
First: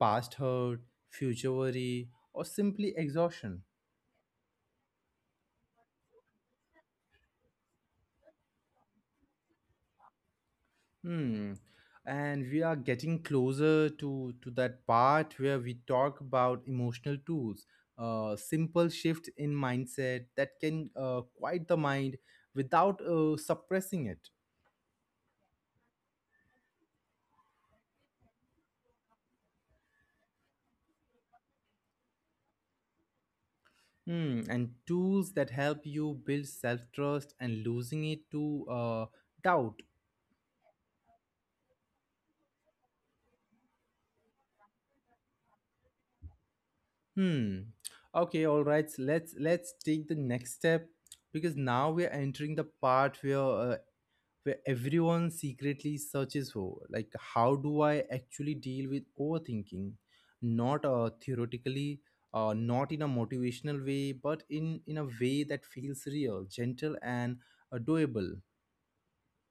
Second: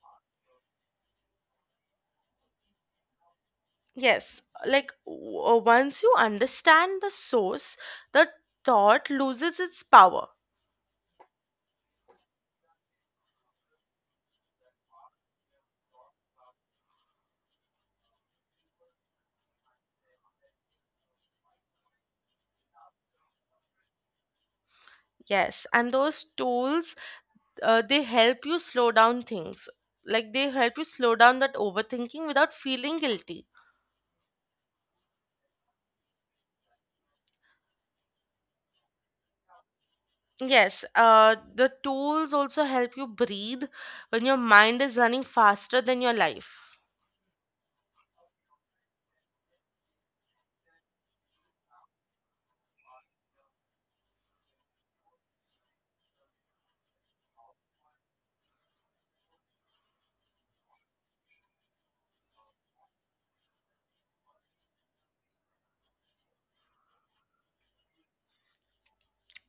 S1: past hurt, future worry, or simply exhaustion.
S2: yes. Like, once you understand the source, the thought loses its power.
S1: Hmm. And we are getting closer to that part where we talk about emotional tools, simple shift in mindset that can quiet the mind without suppressing it.
S2: Yes, and those tools, they help you slow down things, like they help you slow down that overthinking without feeling guilty.
S1: Hmm. And tools that help you build self trust, and losing it to doubt.
S2: Yes, the tools also help you breathe when your mind is running faster than your life.
S1: Hmm. Okay, all right. So let's take the next step, because now we are entering the part where everyone secretly searches for, like, how do I actually deal with overthinking, not theoretically, not in a motivational way but in a way that feels real, gentle, and doable.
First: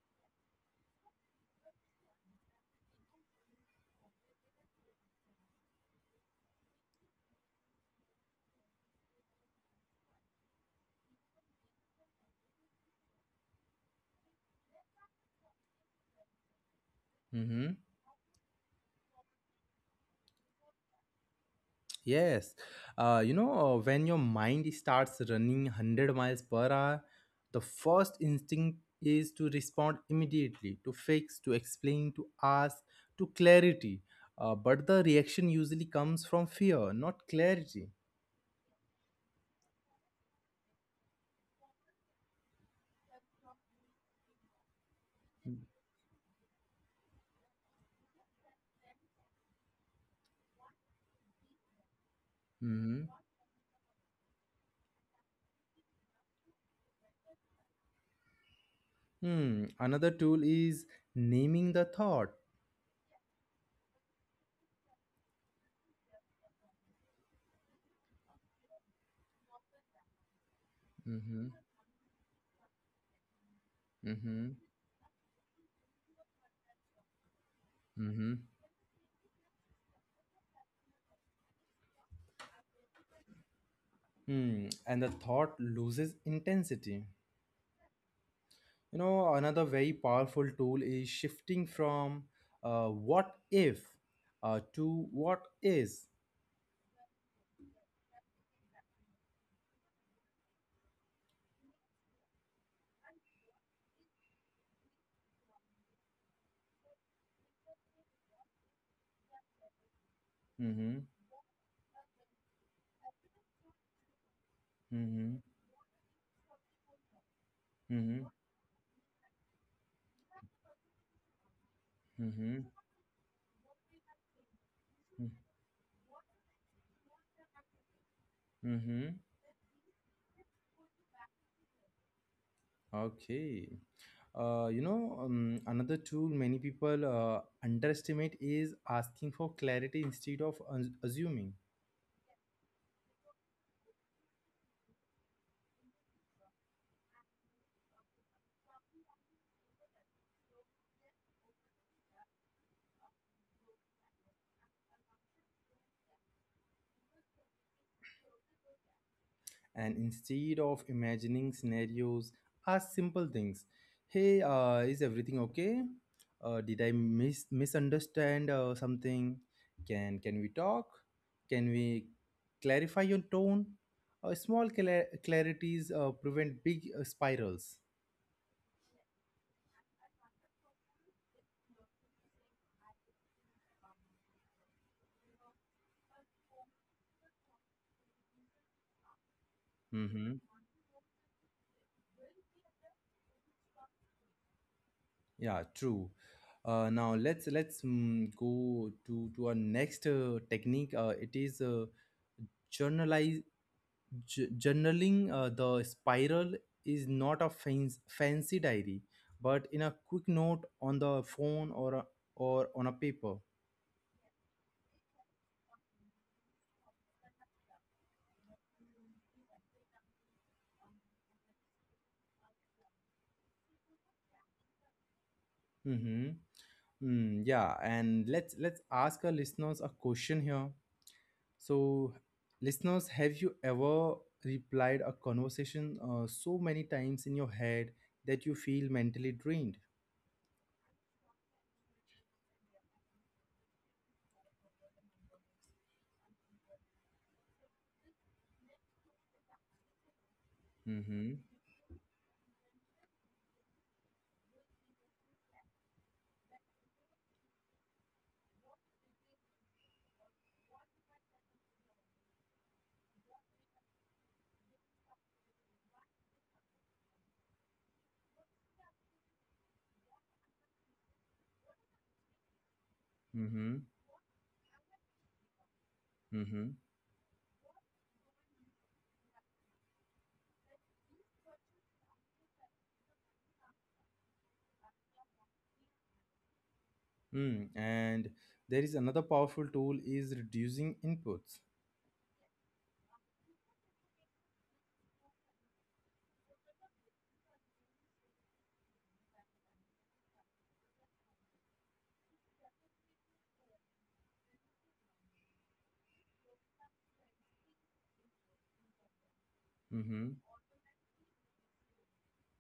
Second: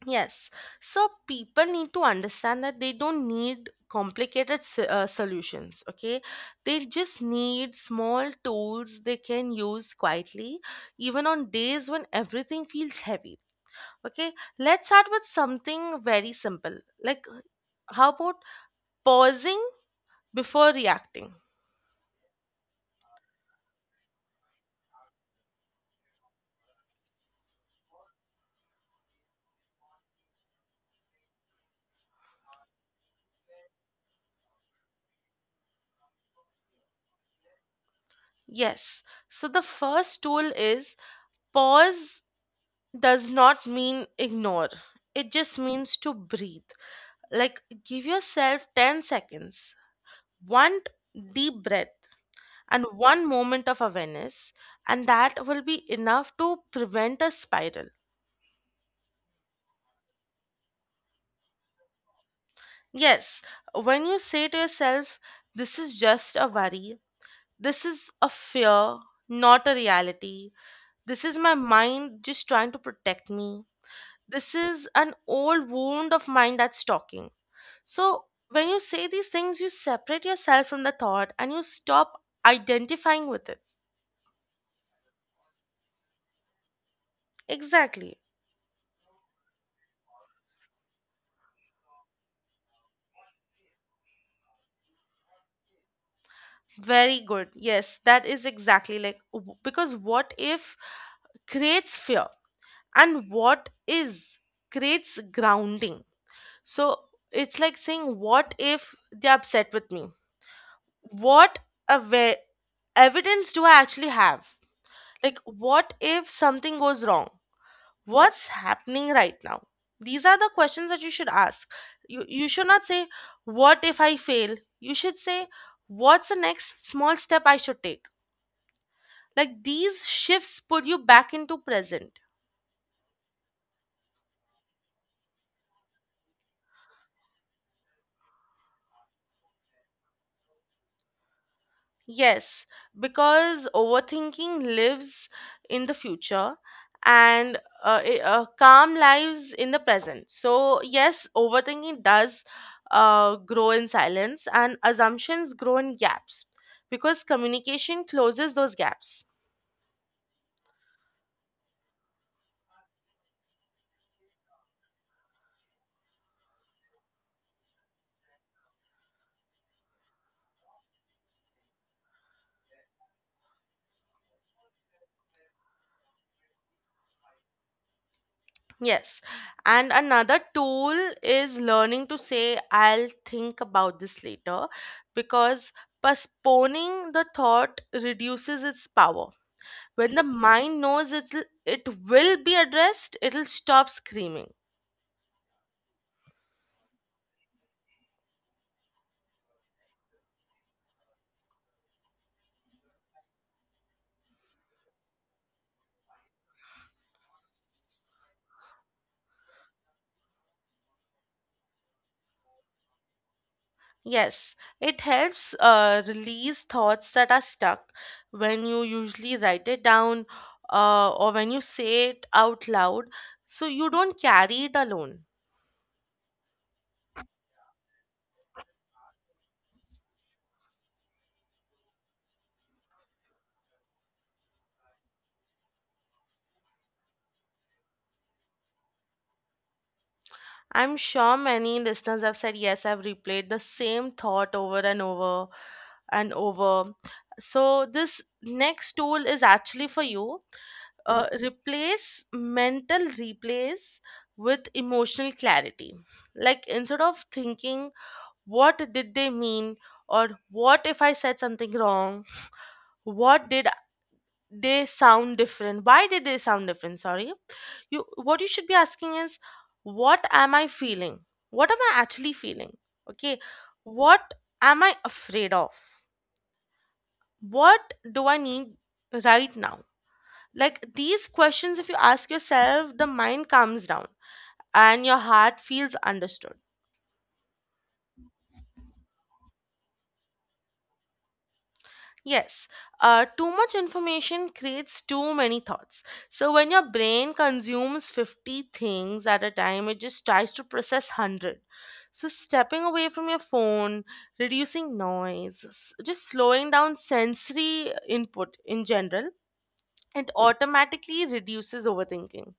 S2: Yes, so people need to understand that they don't need complicated solutions, okay? They just need small tools they can use quietly, even on days when everything feels heavy, okay? Let's start with something very simple. Like,
S1: Mm-hmm.
S2: how about pausing before reacting?
S1: Yes, when your mind starts running 100 miles per hour, the first instinct is to respond immediately, to fix, to explain, to ask, to clarity. But the reaction usually comes from fear, not clarity.
S2: Yes, so the first tool is pause. Does not mean ignore, it just means to breathe. Like, give yourself 10 seconds, one deep breath, and
S1: Mhm.
S2: one moment of awareness, and that will be enough to prevent a spiral.
S1: Hmm. Another tool is naming the thought.
S2: Yes, when you say to yourself, this is just a worry, this is a fear, not a reality, this is
S1: Hmm.
S2: my mind just trying to protect me,
S1: Hmm.
S2: this is an old wound of mine that's talking. So,
S1: Hmm.
S2: when you say these things, you separate yourself from the thought and you stop identifying with it.
S1: Hmm. And the thought loses intensity.
S2: Exactly.
S1: You know, another very powerful tool is shifting from what if to what is.
S2: Very good. Yes, that is exactly like, w- because what if creates fear, and what is creates grounding. So, it's like saying, what if they're upset with me?
S1: Mm-hmm.
S2: What aware evidence do I actually have? Like,
S1: Mm-hmm.
S2: what if something goes wrong?
S1: Mm-hmm.
S2: What's happening right now? These are the questions that you should ask. You
S1: Mm-hmm.
S2: should not say, what if I fail? You should
S1: Mm-hmm.
S2: say, what's the next small step I should take?
S1: Mm-hmm.
S2: Like, these shifts pull you back into present.
S1: Okay. Another tool many people underestimate is asking for clarity instead of assuming.
S2: Yes, because overthinking lives in the future, and calm lives in the present. So, yes, overthinking does grow in silence, and assumptions grow in gaps, because communication closes those gaps.
S1: And instead of imagining scenarios, ask simple things. Hey, is everything okay? Did I misunderstand something? Can we talk? Can we clarify your tone? Small clarities prevent big spirals.
S2: Yes, and another tool is learning to say, I'll think about this later because postponing the thought reduces its power. When the
S1: Hmm.
S2: mind knows it, it will be addressed, it'll stop screaming.
S1: Yeah, true. Now let's go to our next technique. Uh, it is uh, journalize J- journaling the spiral. Is not a fancy, fancy diary, but in a quick note on the phone or a, or on a paper.
S2: Yes, it helps release thoughts that are stuck when you usually write it down, or when you say it out loud, so you don't carry it alone.
S1: Mm-hmm. Mm, yeah, and let's ask our listeners a question here. So listeners, have you ever replied a conversation so many times in your head that you feel mentally drained?
S2: I'm sure many listeners have said, Yes, I've replayed the same thought over and over and over. So, this next tool is actually for you.
S1: Mm-hmm.
S2: Replace mental replace with emotional clarity, like instead of thinking, what did they mean, or what if I said something wrong, what did they sound different, why did they sound different, sorry, you what you should be asking is, what am I feeling, what am I actually feeling, okay,
S1: Mm-hmm.
S2: what am I afraid of,
S1: Mm-hmm.
S2: what do I need right now? Like these questions, if you ask yourself, the mind calms down and your heart feels understood.
S1: Mm. And there is another powerful tool is reducing inputs.
S2: Yes, too much information creates too many thoughts. So when your brain consumes 50 things at a time, it just tries to process 100. So stepping away from your phone, reducing noise, just slowing down sensory input in general, it
S1: Mm-hmm.
S2: automatically reduces overthinking.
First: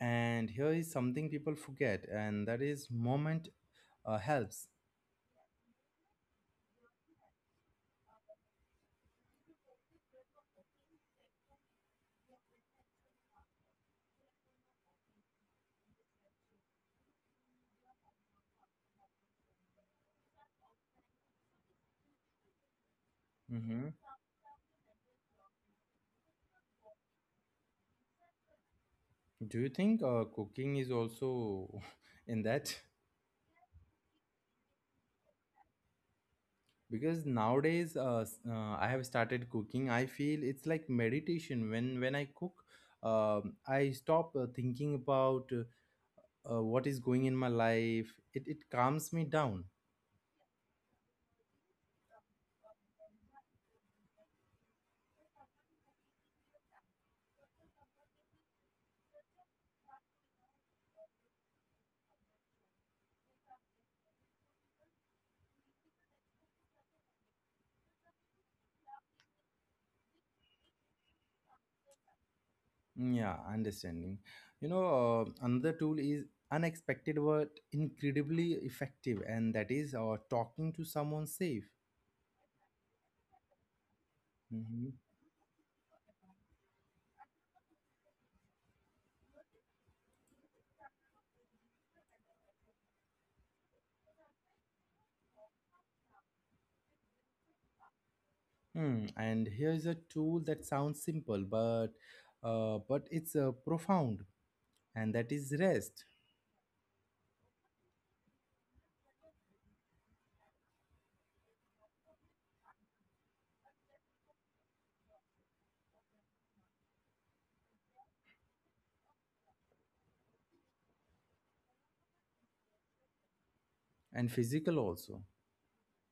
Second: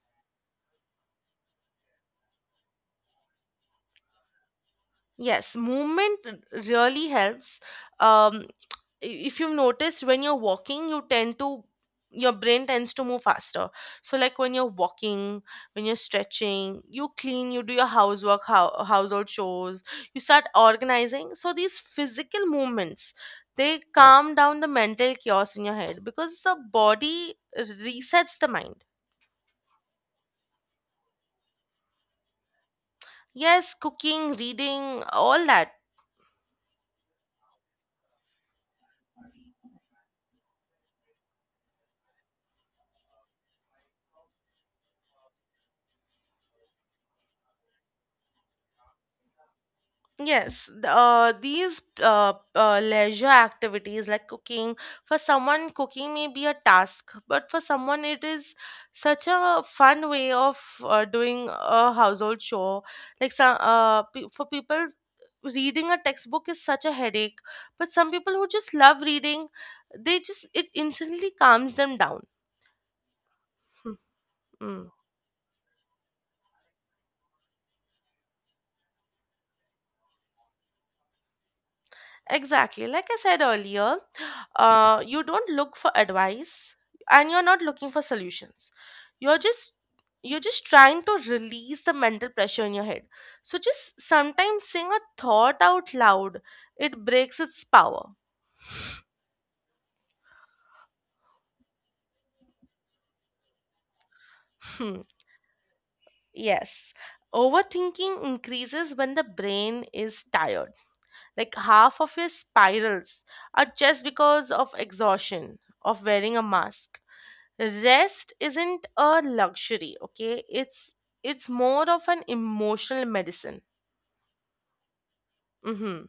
S1: And here is something people forget, and that is moment helps.
S2: Yes, movement really helps. Um, if you've noticed, when you're walking, you tend to, your brain tends to move faster. So, like when you're walking, when you're stretching, you clean, you do your housework, how household chores, you start organizing. So these physical movements, they
S1: Mm-hmm.
S2: calm down the mental chaos in your head because the body resets the mind.
S1: Do you think cooking is also in that?
S2: Yes, cooking, reading, all that.
S1: Because nowadays, I have started cooking. I feel it's like meditation. When I cook, I stop thinking about what is going in my life. It calms me down.
S2: Yes, these leisure activities like cooking, for someone, cooking may be a task, but for someone, it is such a fun way of doing a household chore. Like some, pe for people, reading a textbook is such a headache, but some people who just love reading, they just it instantly calms them down.
S1: Yeah, understanding. You know,
S2: Mm.
S1: another tool is unexpected but incredibly effective, and that is talking to someone safe.
S2: Exactly. Like I said earlier,
S1: Hmm.
S2: you don't look for advice, and you're not looking for solutions. You're just you're just trying to release the mental pressure in your head. So just sometimes saying a thought out loud, it breaks its power.
S1: Hmm. And here's a tool that sounds simple, but it's profound,
S2: Hmm.
S1: and that is rest.
S2: Yes. Overthinking increases when the brain is tired. Like half of your spirals are just because of exhaustion, of wearing a mask. Rest isn't a luxury, okay? It's more of an emotional medicine.
S1: And physical also.
S2: Mm-hmm.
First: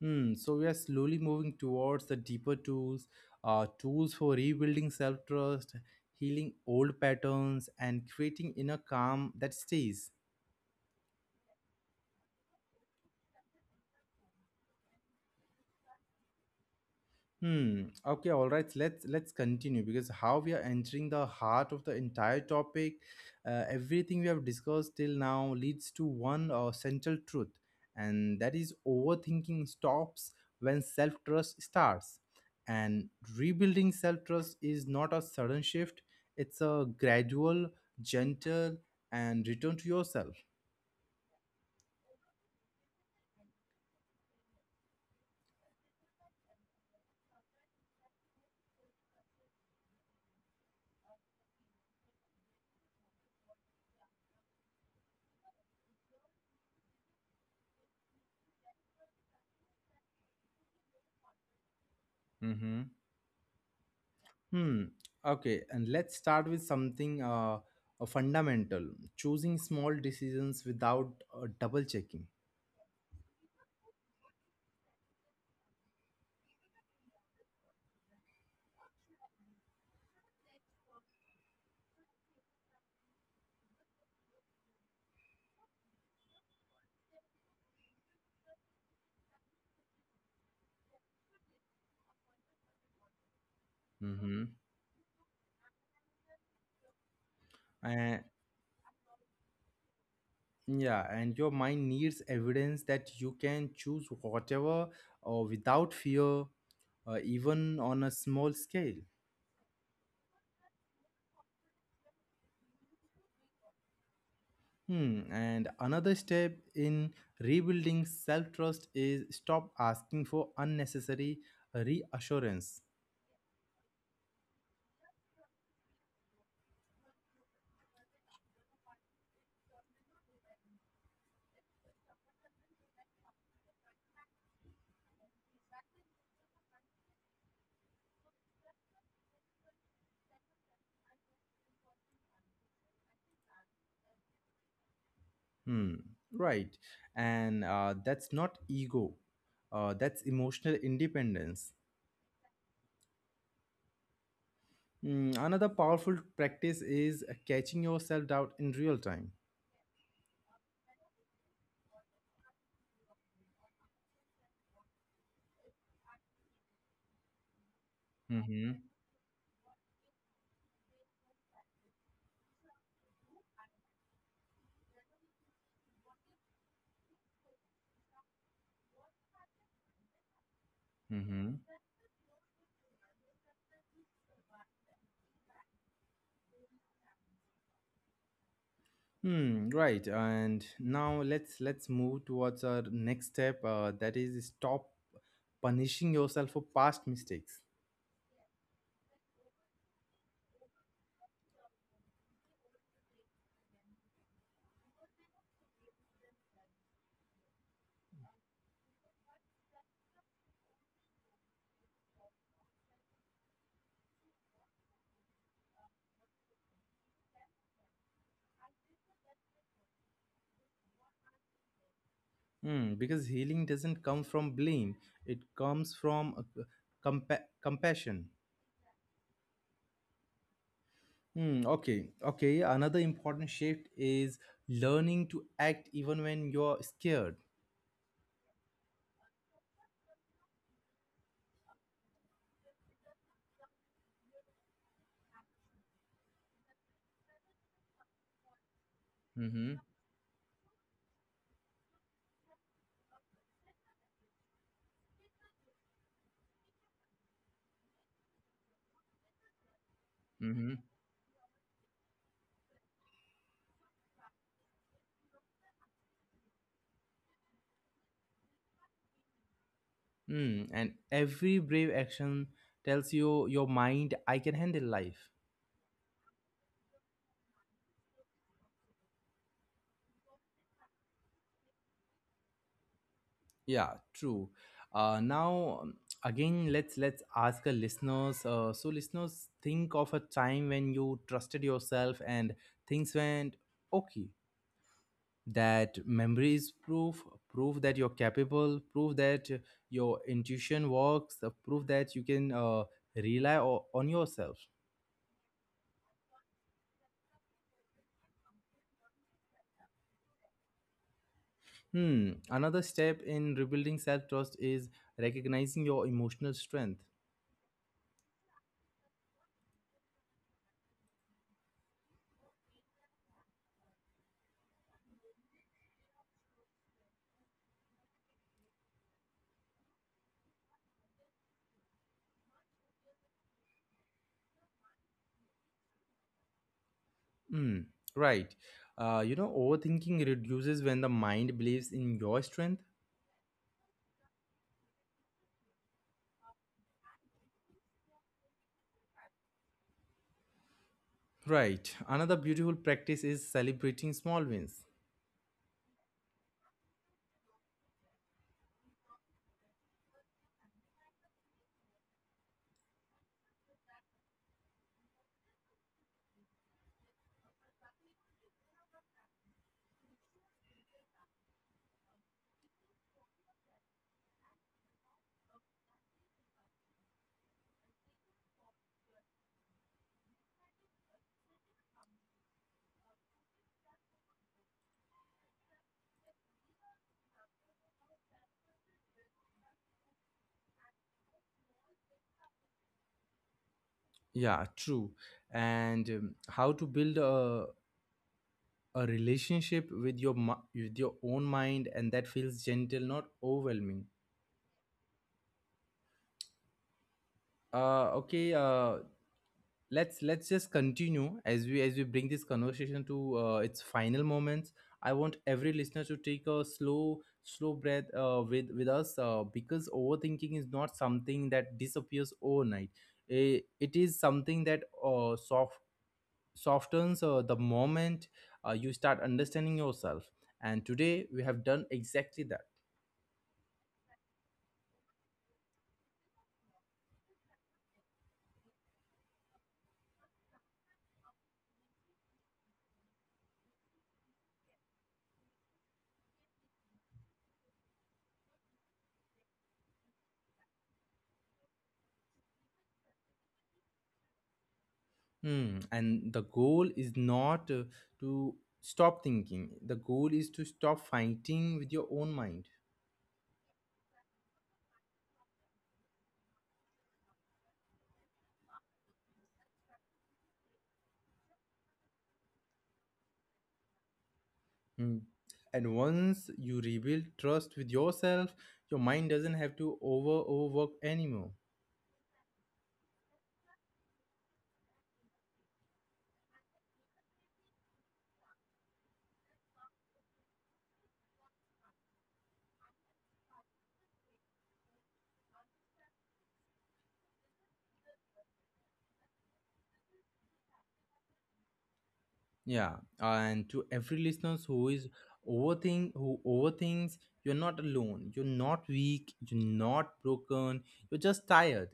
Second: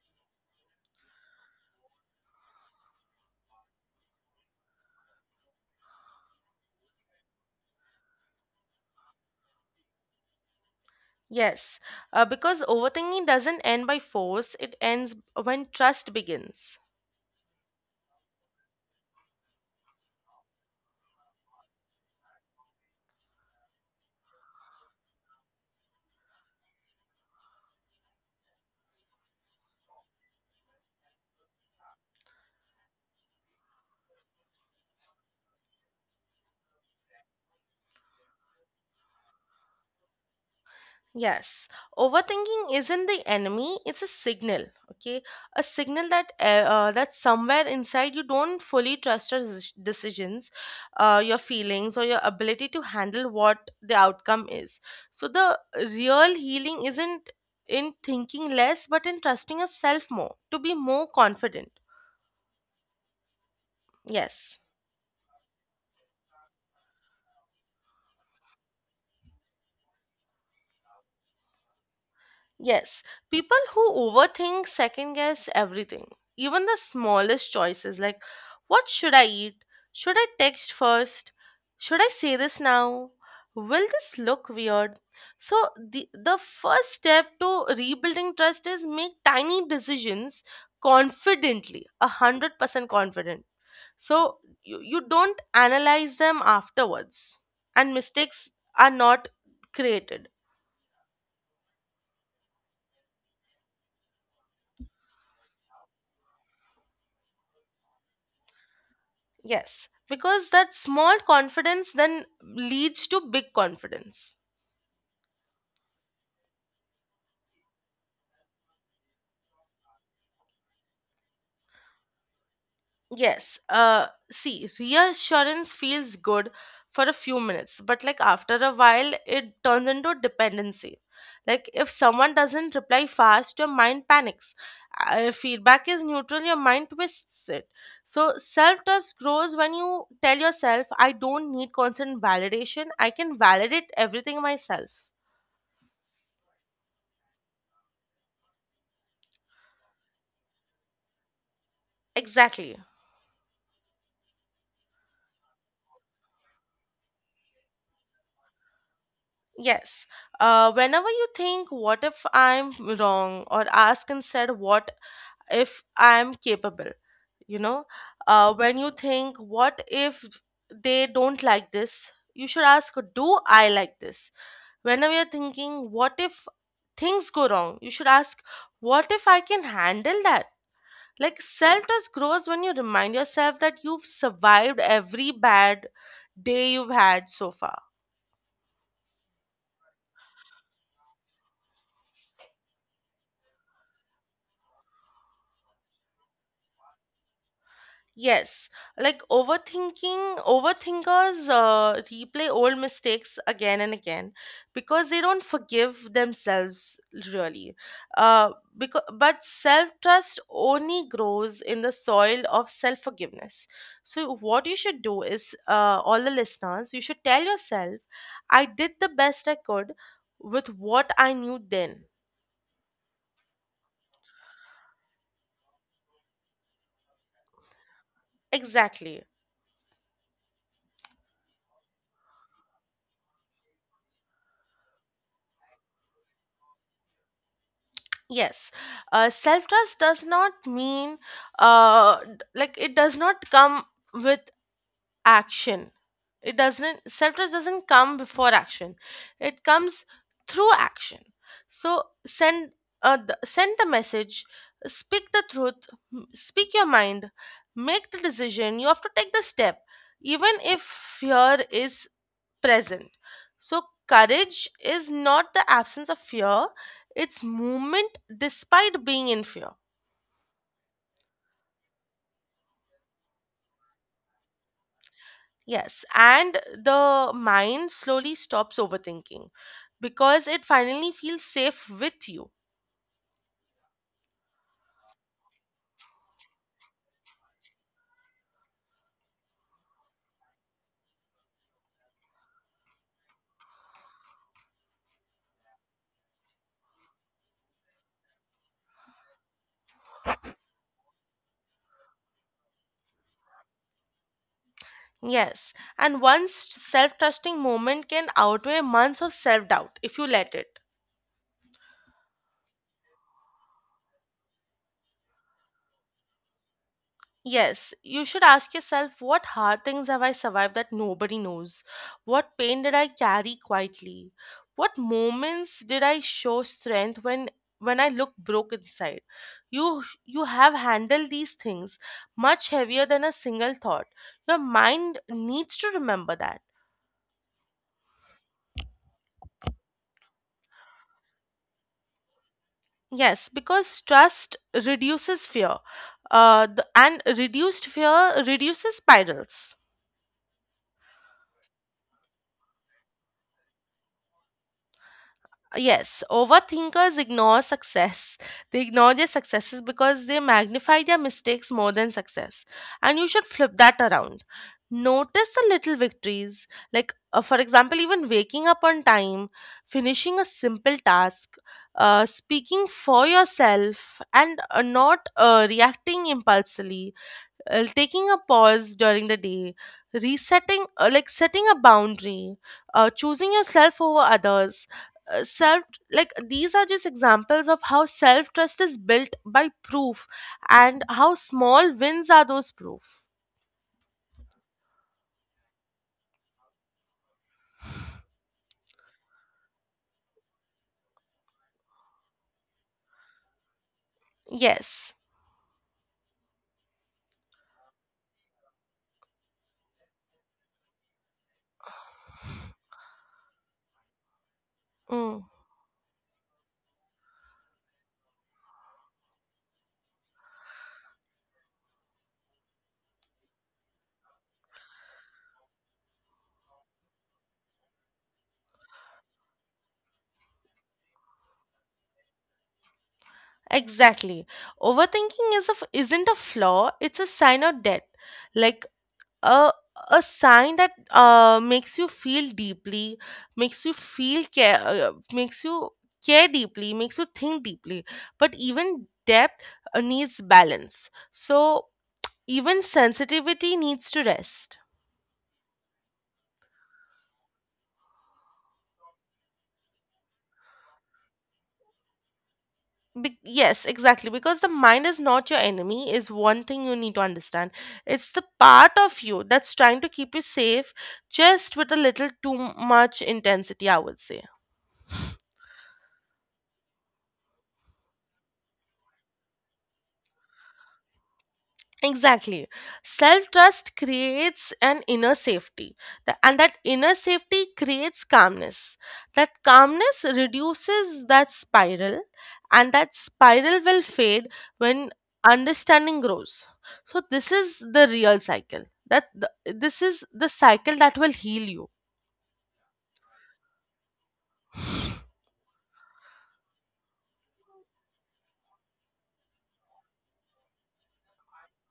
S1: Hmm. So we are slowly moving towards the deeper tools, tools for rebuilding self trust, healing old patterns, and creating inner calm that stays.
S2: Yes, because overthinking doesn't end by force, it ends when trust begins.
S1: Hmm. Okay. All right. Let's continue because how we are entering the heart of the entire topic. Everything we have discussed till now leads to one central truth, and that is overthinking stops when self trust starts, and rebuilding self trust is not a sudden shift; it's a gradual, gentle, and return to yourself.
S2: Yes, overthinking isn't the enemy, it's a signal, okay? A signal that that somewhere inside you don't fully trust your decisions, your feelings, or your ability to handle what the outcome is. So the real healing isn't in thinking less but in trusting yourself more, to be more confident. Yes.
S1: Hmm. Okay, and let's start with something fundamental: choosing small decisions without double checking.
S2: Yes, people who overthink second guess everything, even the smallest choices, like what should I eat? Should I text first? Should I say this now? Will this look weird? So the first step to rebuilding trust is make tiny decisions confidently, 100% confident. So
S1: Mm-hmm.
S2: you don't analyze them afterwards, and
S1: And
S2: mistakes are not created.
S1: yeah, and your mind needs evidence that you can choose whatever or without fear, even on a small scale.
S2: Yes, because that small confidence then leads to big confidence.
S1: Hmm. And another step in rebuilding self trust is stop asking for unnecessary reassurance.
S2: Yes, see, reassurance feels good for a few minutes, but like after a while, it turns into dependency. Like if someone doesn't reply fast, your mind panics. If feedback is neutral, your mind twists it. So self trust grows when you tell yourself, I don't need constant validation, I can validate everything myself.
S1: Hmm, right. And that's not ego, that's emotional independence.
S2: Exactly.
S1: Hmm, another powerful practice is catching yourself out in real time.
S2: Yes. Whenever you think, what if I'm wrong? Or ask instead, what if I'm capable? You know, when
S1: Mm-hmm.
S2: you think, what if they don't like this? You should ask, do I like this? Whenever you're thinking, what if things go wrong? You should ask, what if I can handle that? Like
S1: Mm-hmm.
S2: self trust grows when you remind yourself that you've survived every bad day you've had so far.
S1: Hmm, right. And now let's move towards our next step. That is stop punishing yourself for past mistakes.
S2: Yes, like overthinkers replay old mistakes again and again because they don't forgive themselves really. Uh, but self-trust only grows in the soil of self-forgiveness. So what you should do is, all the listeners, you should tell yourself, I did the best I could with what I knew then.
S1: Hmm, because healing doesn't come from blame; it comes from compassion.
S2: Exactly.
S1: Hmm, okay, okay. Another important shift is learning to act even when you're scared.
S2: Yes, self trust does not mean, like it does not come with action, it doesn't, self trust doesn't come before action, it
S1: Mm-hmm,
S2: comes through action. So send, send the message, speak the truth, speak your mind, make the decision, you have to take the step even
S1: mm-hmm,
S2: if fear is present. So courage is not the absence of fear, it's movement despite being in fear.
S1: mm. And every brave action tells you your mind, I can handle life.
S2: Yes, and the mind slowly stops overthinking because it finally feels safe with you.
S1: Yeah, true. Now, again, let's ask our listeners. So listeners, think of a time when you trusted yourself and things went okay. That memory is proof, proof that you're capable, proof that your intuition works, proof that you can rely on yourself.
S2: Yes, and one self trusting moment can outweigh months of self doubt if you let it.
S1: Hmm. Another step in rebuilding self trust is recognizing your emotional strength.
S2: Yes, you should ask yourself, what hard things have I survived that nobody knows? What pain did I carry quietly? What moments did I show strength when I look broke inside? You have handled these things much heavier than a single thought. Your mind needs to remember that.
S1: Hmm, right. You know, overthinking reduces when the mind believes in your strength.
S2: Yes, because trust reduces fear. And reduced fear reduces spirals.
S1: Right, another beautiful practice is celebrating small wins.
S2: Yes, overthinkers ignore success. They ignore their successes because they magnify their mistakes more than success. And you should flip that around. Notice the little victories, like, for example, even waking up on time, finishing a simple task, speaking for yourself, and not reacting impulsively, taking a pause during the day, resetting, like setting a boundary, choosing yourself over others, self like these are just examples of how self trust is built by proof, and how small wins are those proof.
S1: Yeah, true. And how to build a relationship with your with your own mind, and that feels gentle, not overwhelming.
S2: Yes.
S1: Okay, let's just continue as we bring this conversation to its final moments. I want
S2: Mm,
S1: every listener to take a slow, slow breath with us, because overthinking is not something that disappears overnight. It is something that softens the moment you start understanding yourself, and today we have done exactly that.
S2: exactly. Overthinking isn't a flaw, it's a sign of death. Like a a sign that makes you feel deeply, makes you feel care, makes you care deeply, makes you think deeply. But even depth needs balance. So even sensitivity needs to rest.
S1: Hmm. And the goal is not to stop thinking. The goal is to stop fighting with your own mind.
S2: Yes, exactly, because the mind is not your enemy, is one thing you need to understand. It's the part of you that's trying to keep you safe, just with a little too much intensity, I would say.
S1: Hmm. And once you rebuild trust with yourself, your mind doesn't have to overwork anymore.
S2: Exactly. Self trust creates an inner safety, and that inner safety creates calmness. That calmness reduces that spiral, and that spiral will fade when understanding grows. So, this is the real cycle. This is the cycle that will heal you.
S1: Yeah. And to every listeners who is overthink who overthinks, you're not alone. You're not weak. You're not broken. You're just tired.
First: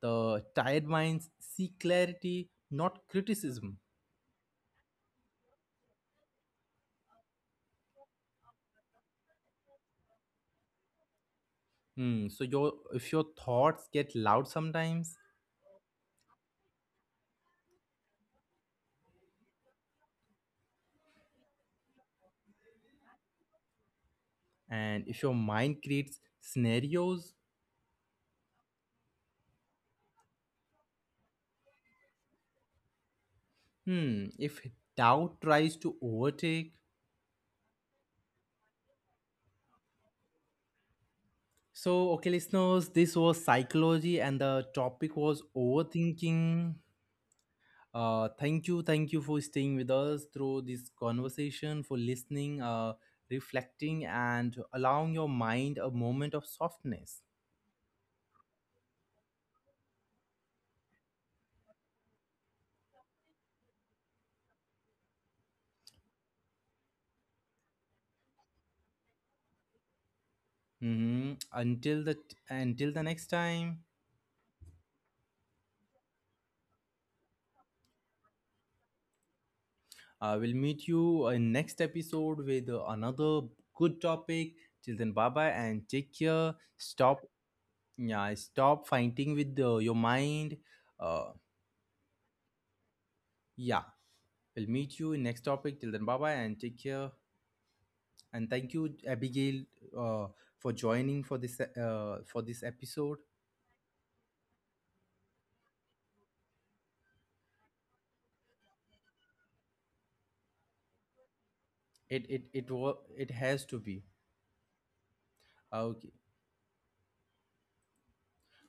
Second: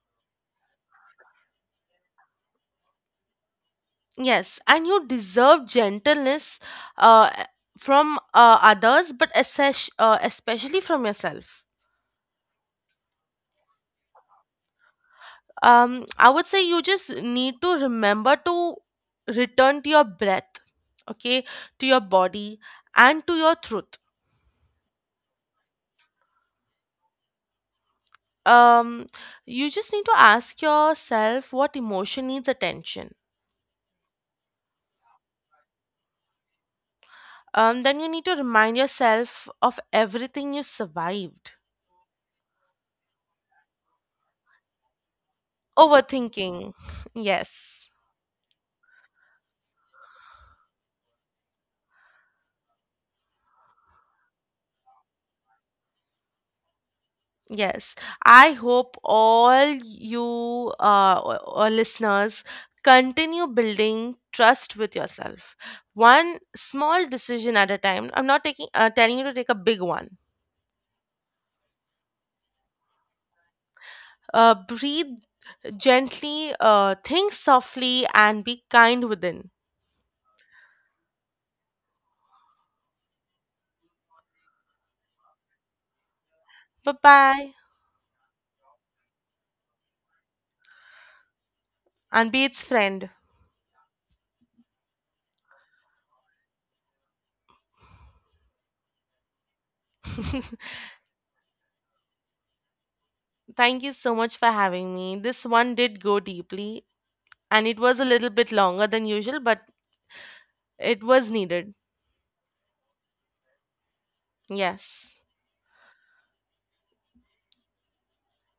S1: The tired minds seek clarity, not criticism.
S2: Yes, and you deserve gentleness uh, from others, but especially from yourself.
S1: Hmm. So your if your thoughts get loud sometimes,
S2: Um, I would say you just need to remember to return to your breath, okay, to your body, and to your truth.
S1: and if your mind creates scenarios,
S2: Um, you just need to ask yourself, what emotion needs attention.
S1: hmm. If doubt tries to overtake.
S2: Um, then you need to remind yourself of everything you survived,
S1: So okay, listeners, this was psychology, and the topic was
S2: overthinking.
S1: overthinking.
S2: Yes.
S1: Thank you for staying with us through this conversation, for listening, reflecting, and allowing your mind a moment of softness.
S2: Yes, I hope all you uh, o- listeners continue building trust with yourself. One small decision at a time. I'm not taking, telling you to take a big one.
S1: Mm-hmm. Until the next time.
S2: Breathe gently, think softly, and be kind within.
S1: I will meet you in next episode with another good topic. Till then, bye bye and take care.
S2: Bye
S1: Stop,
S2: bye,
S1: yeah, stop fighting with your mind. Uh,
S2: and be its friend.
S1: yeah, we'll meet you in next topic. Till then, bye bye and take care. And thank you, Abigail, uh, for joining for this episode.
S2: Thank you so much for having me. This one did go deeply, and it was a little bit longer than usual, but it was needed.
S1: It it has to be.
S2: Yes.
S1: Ah, okay.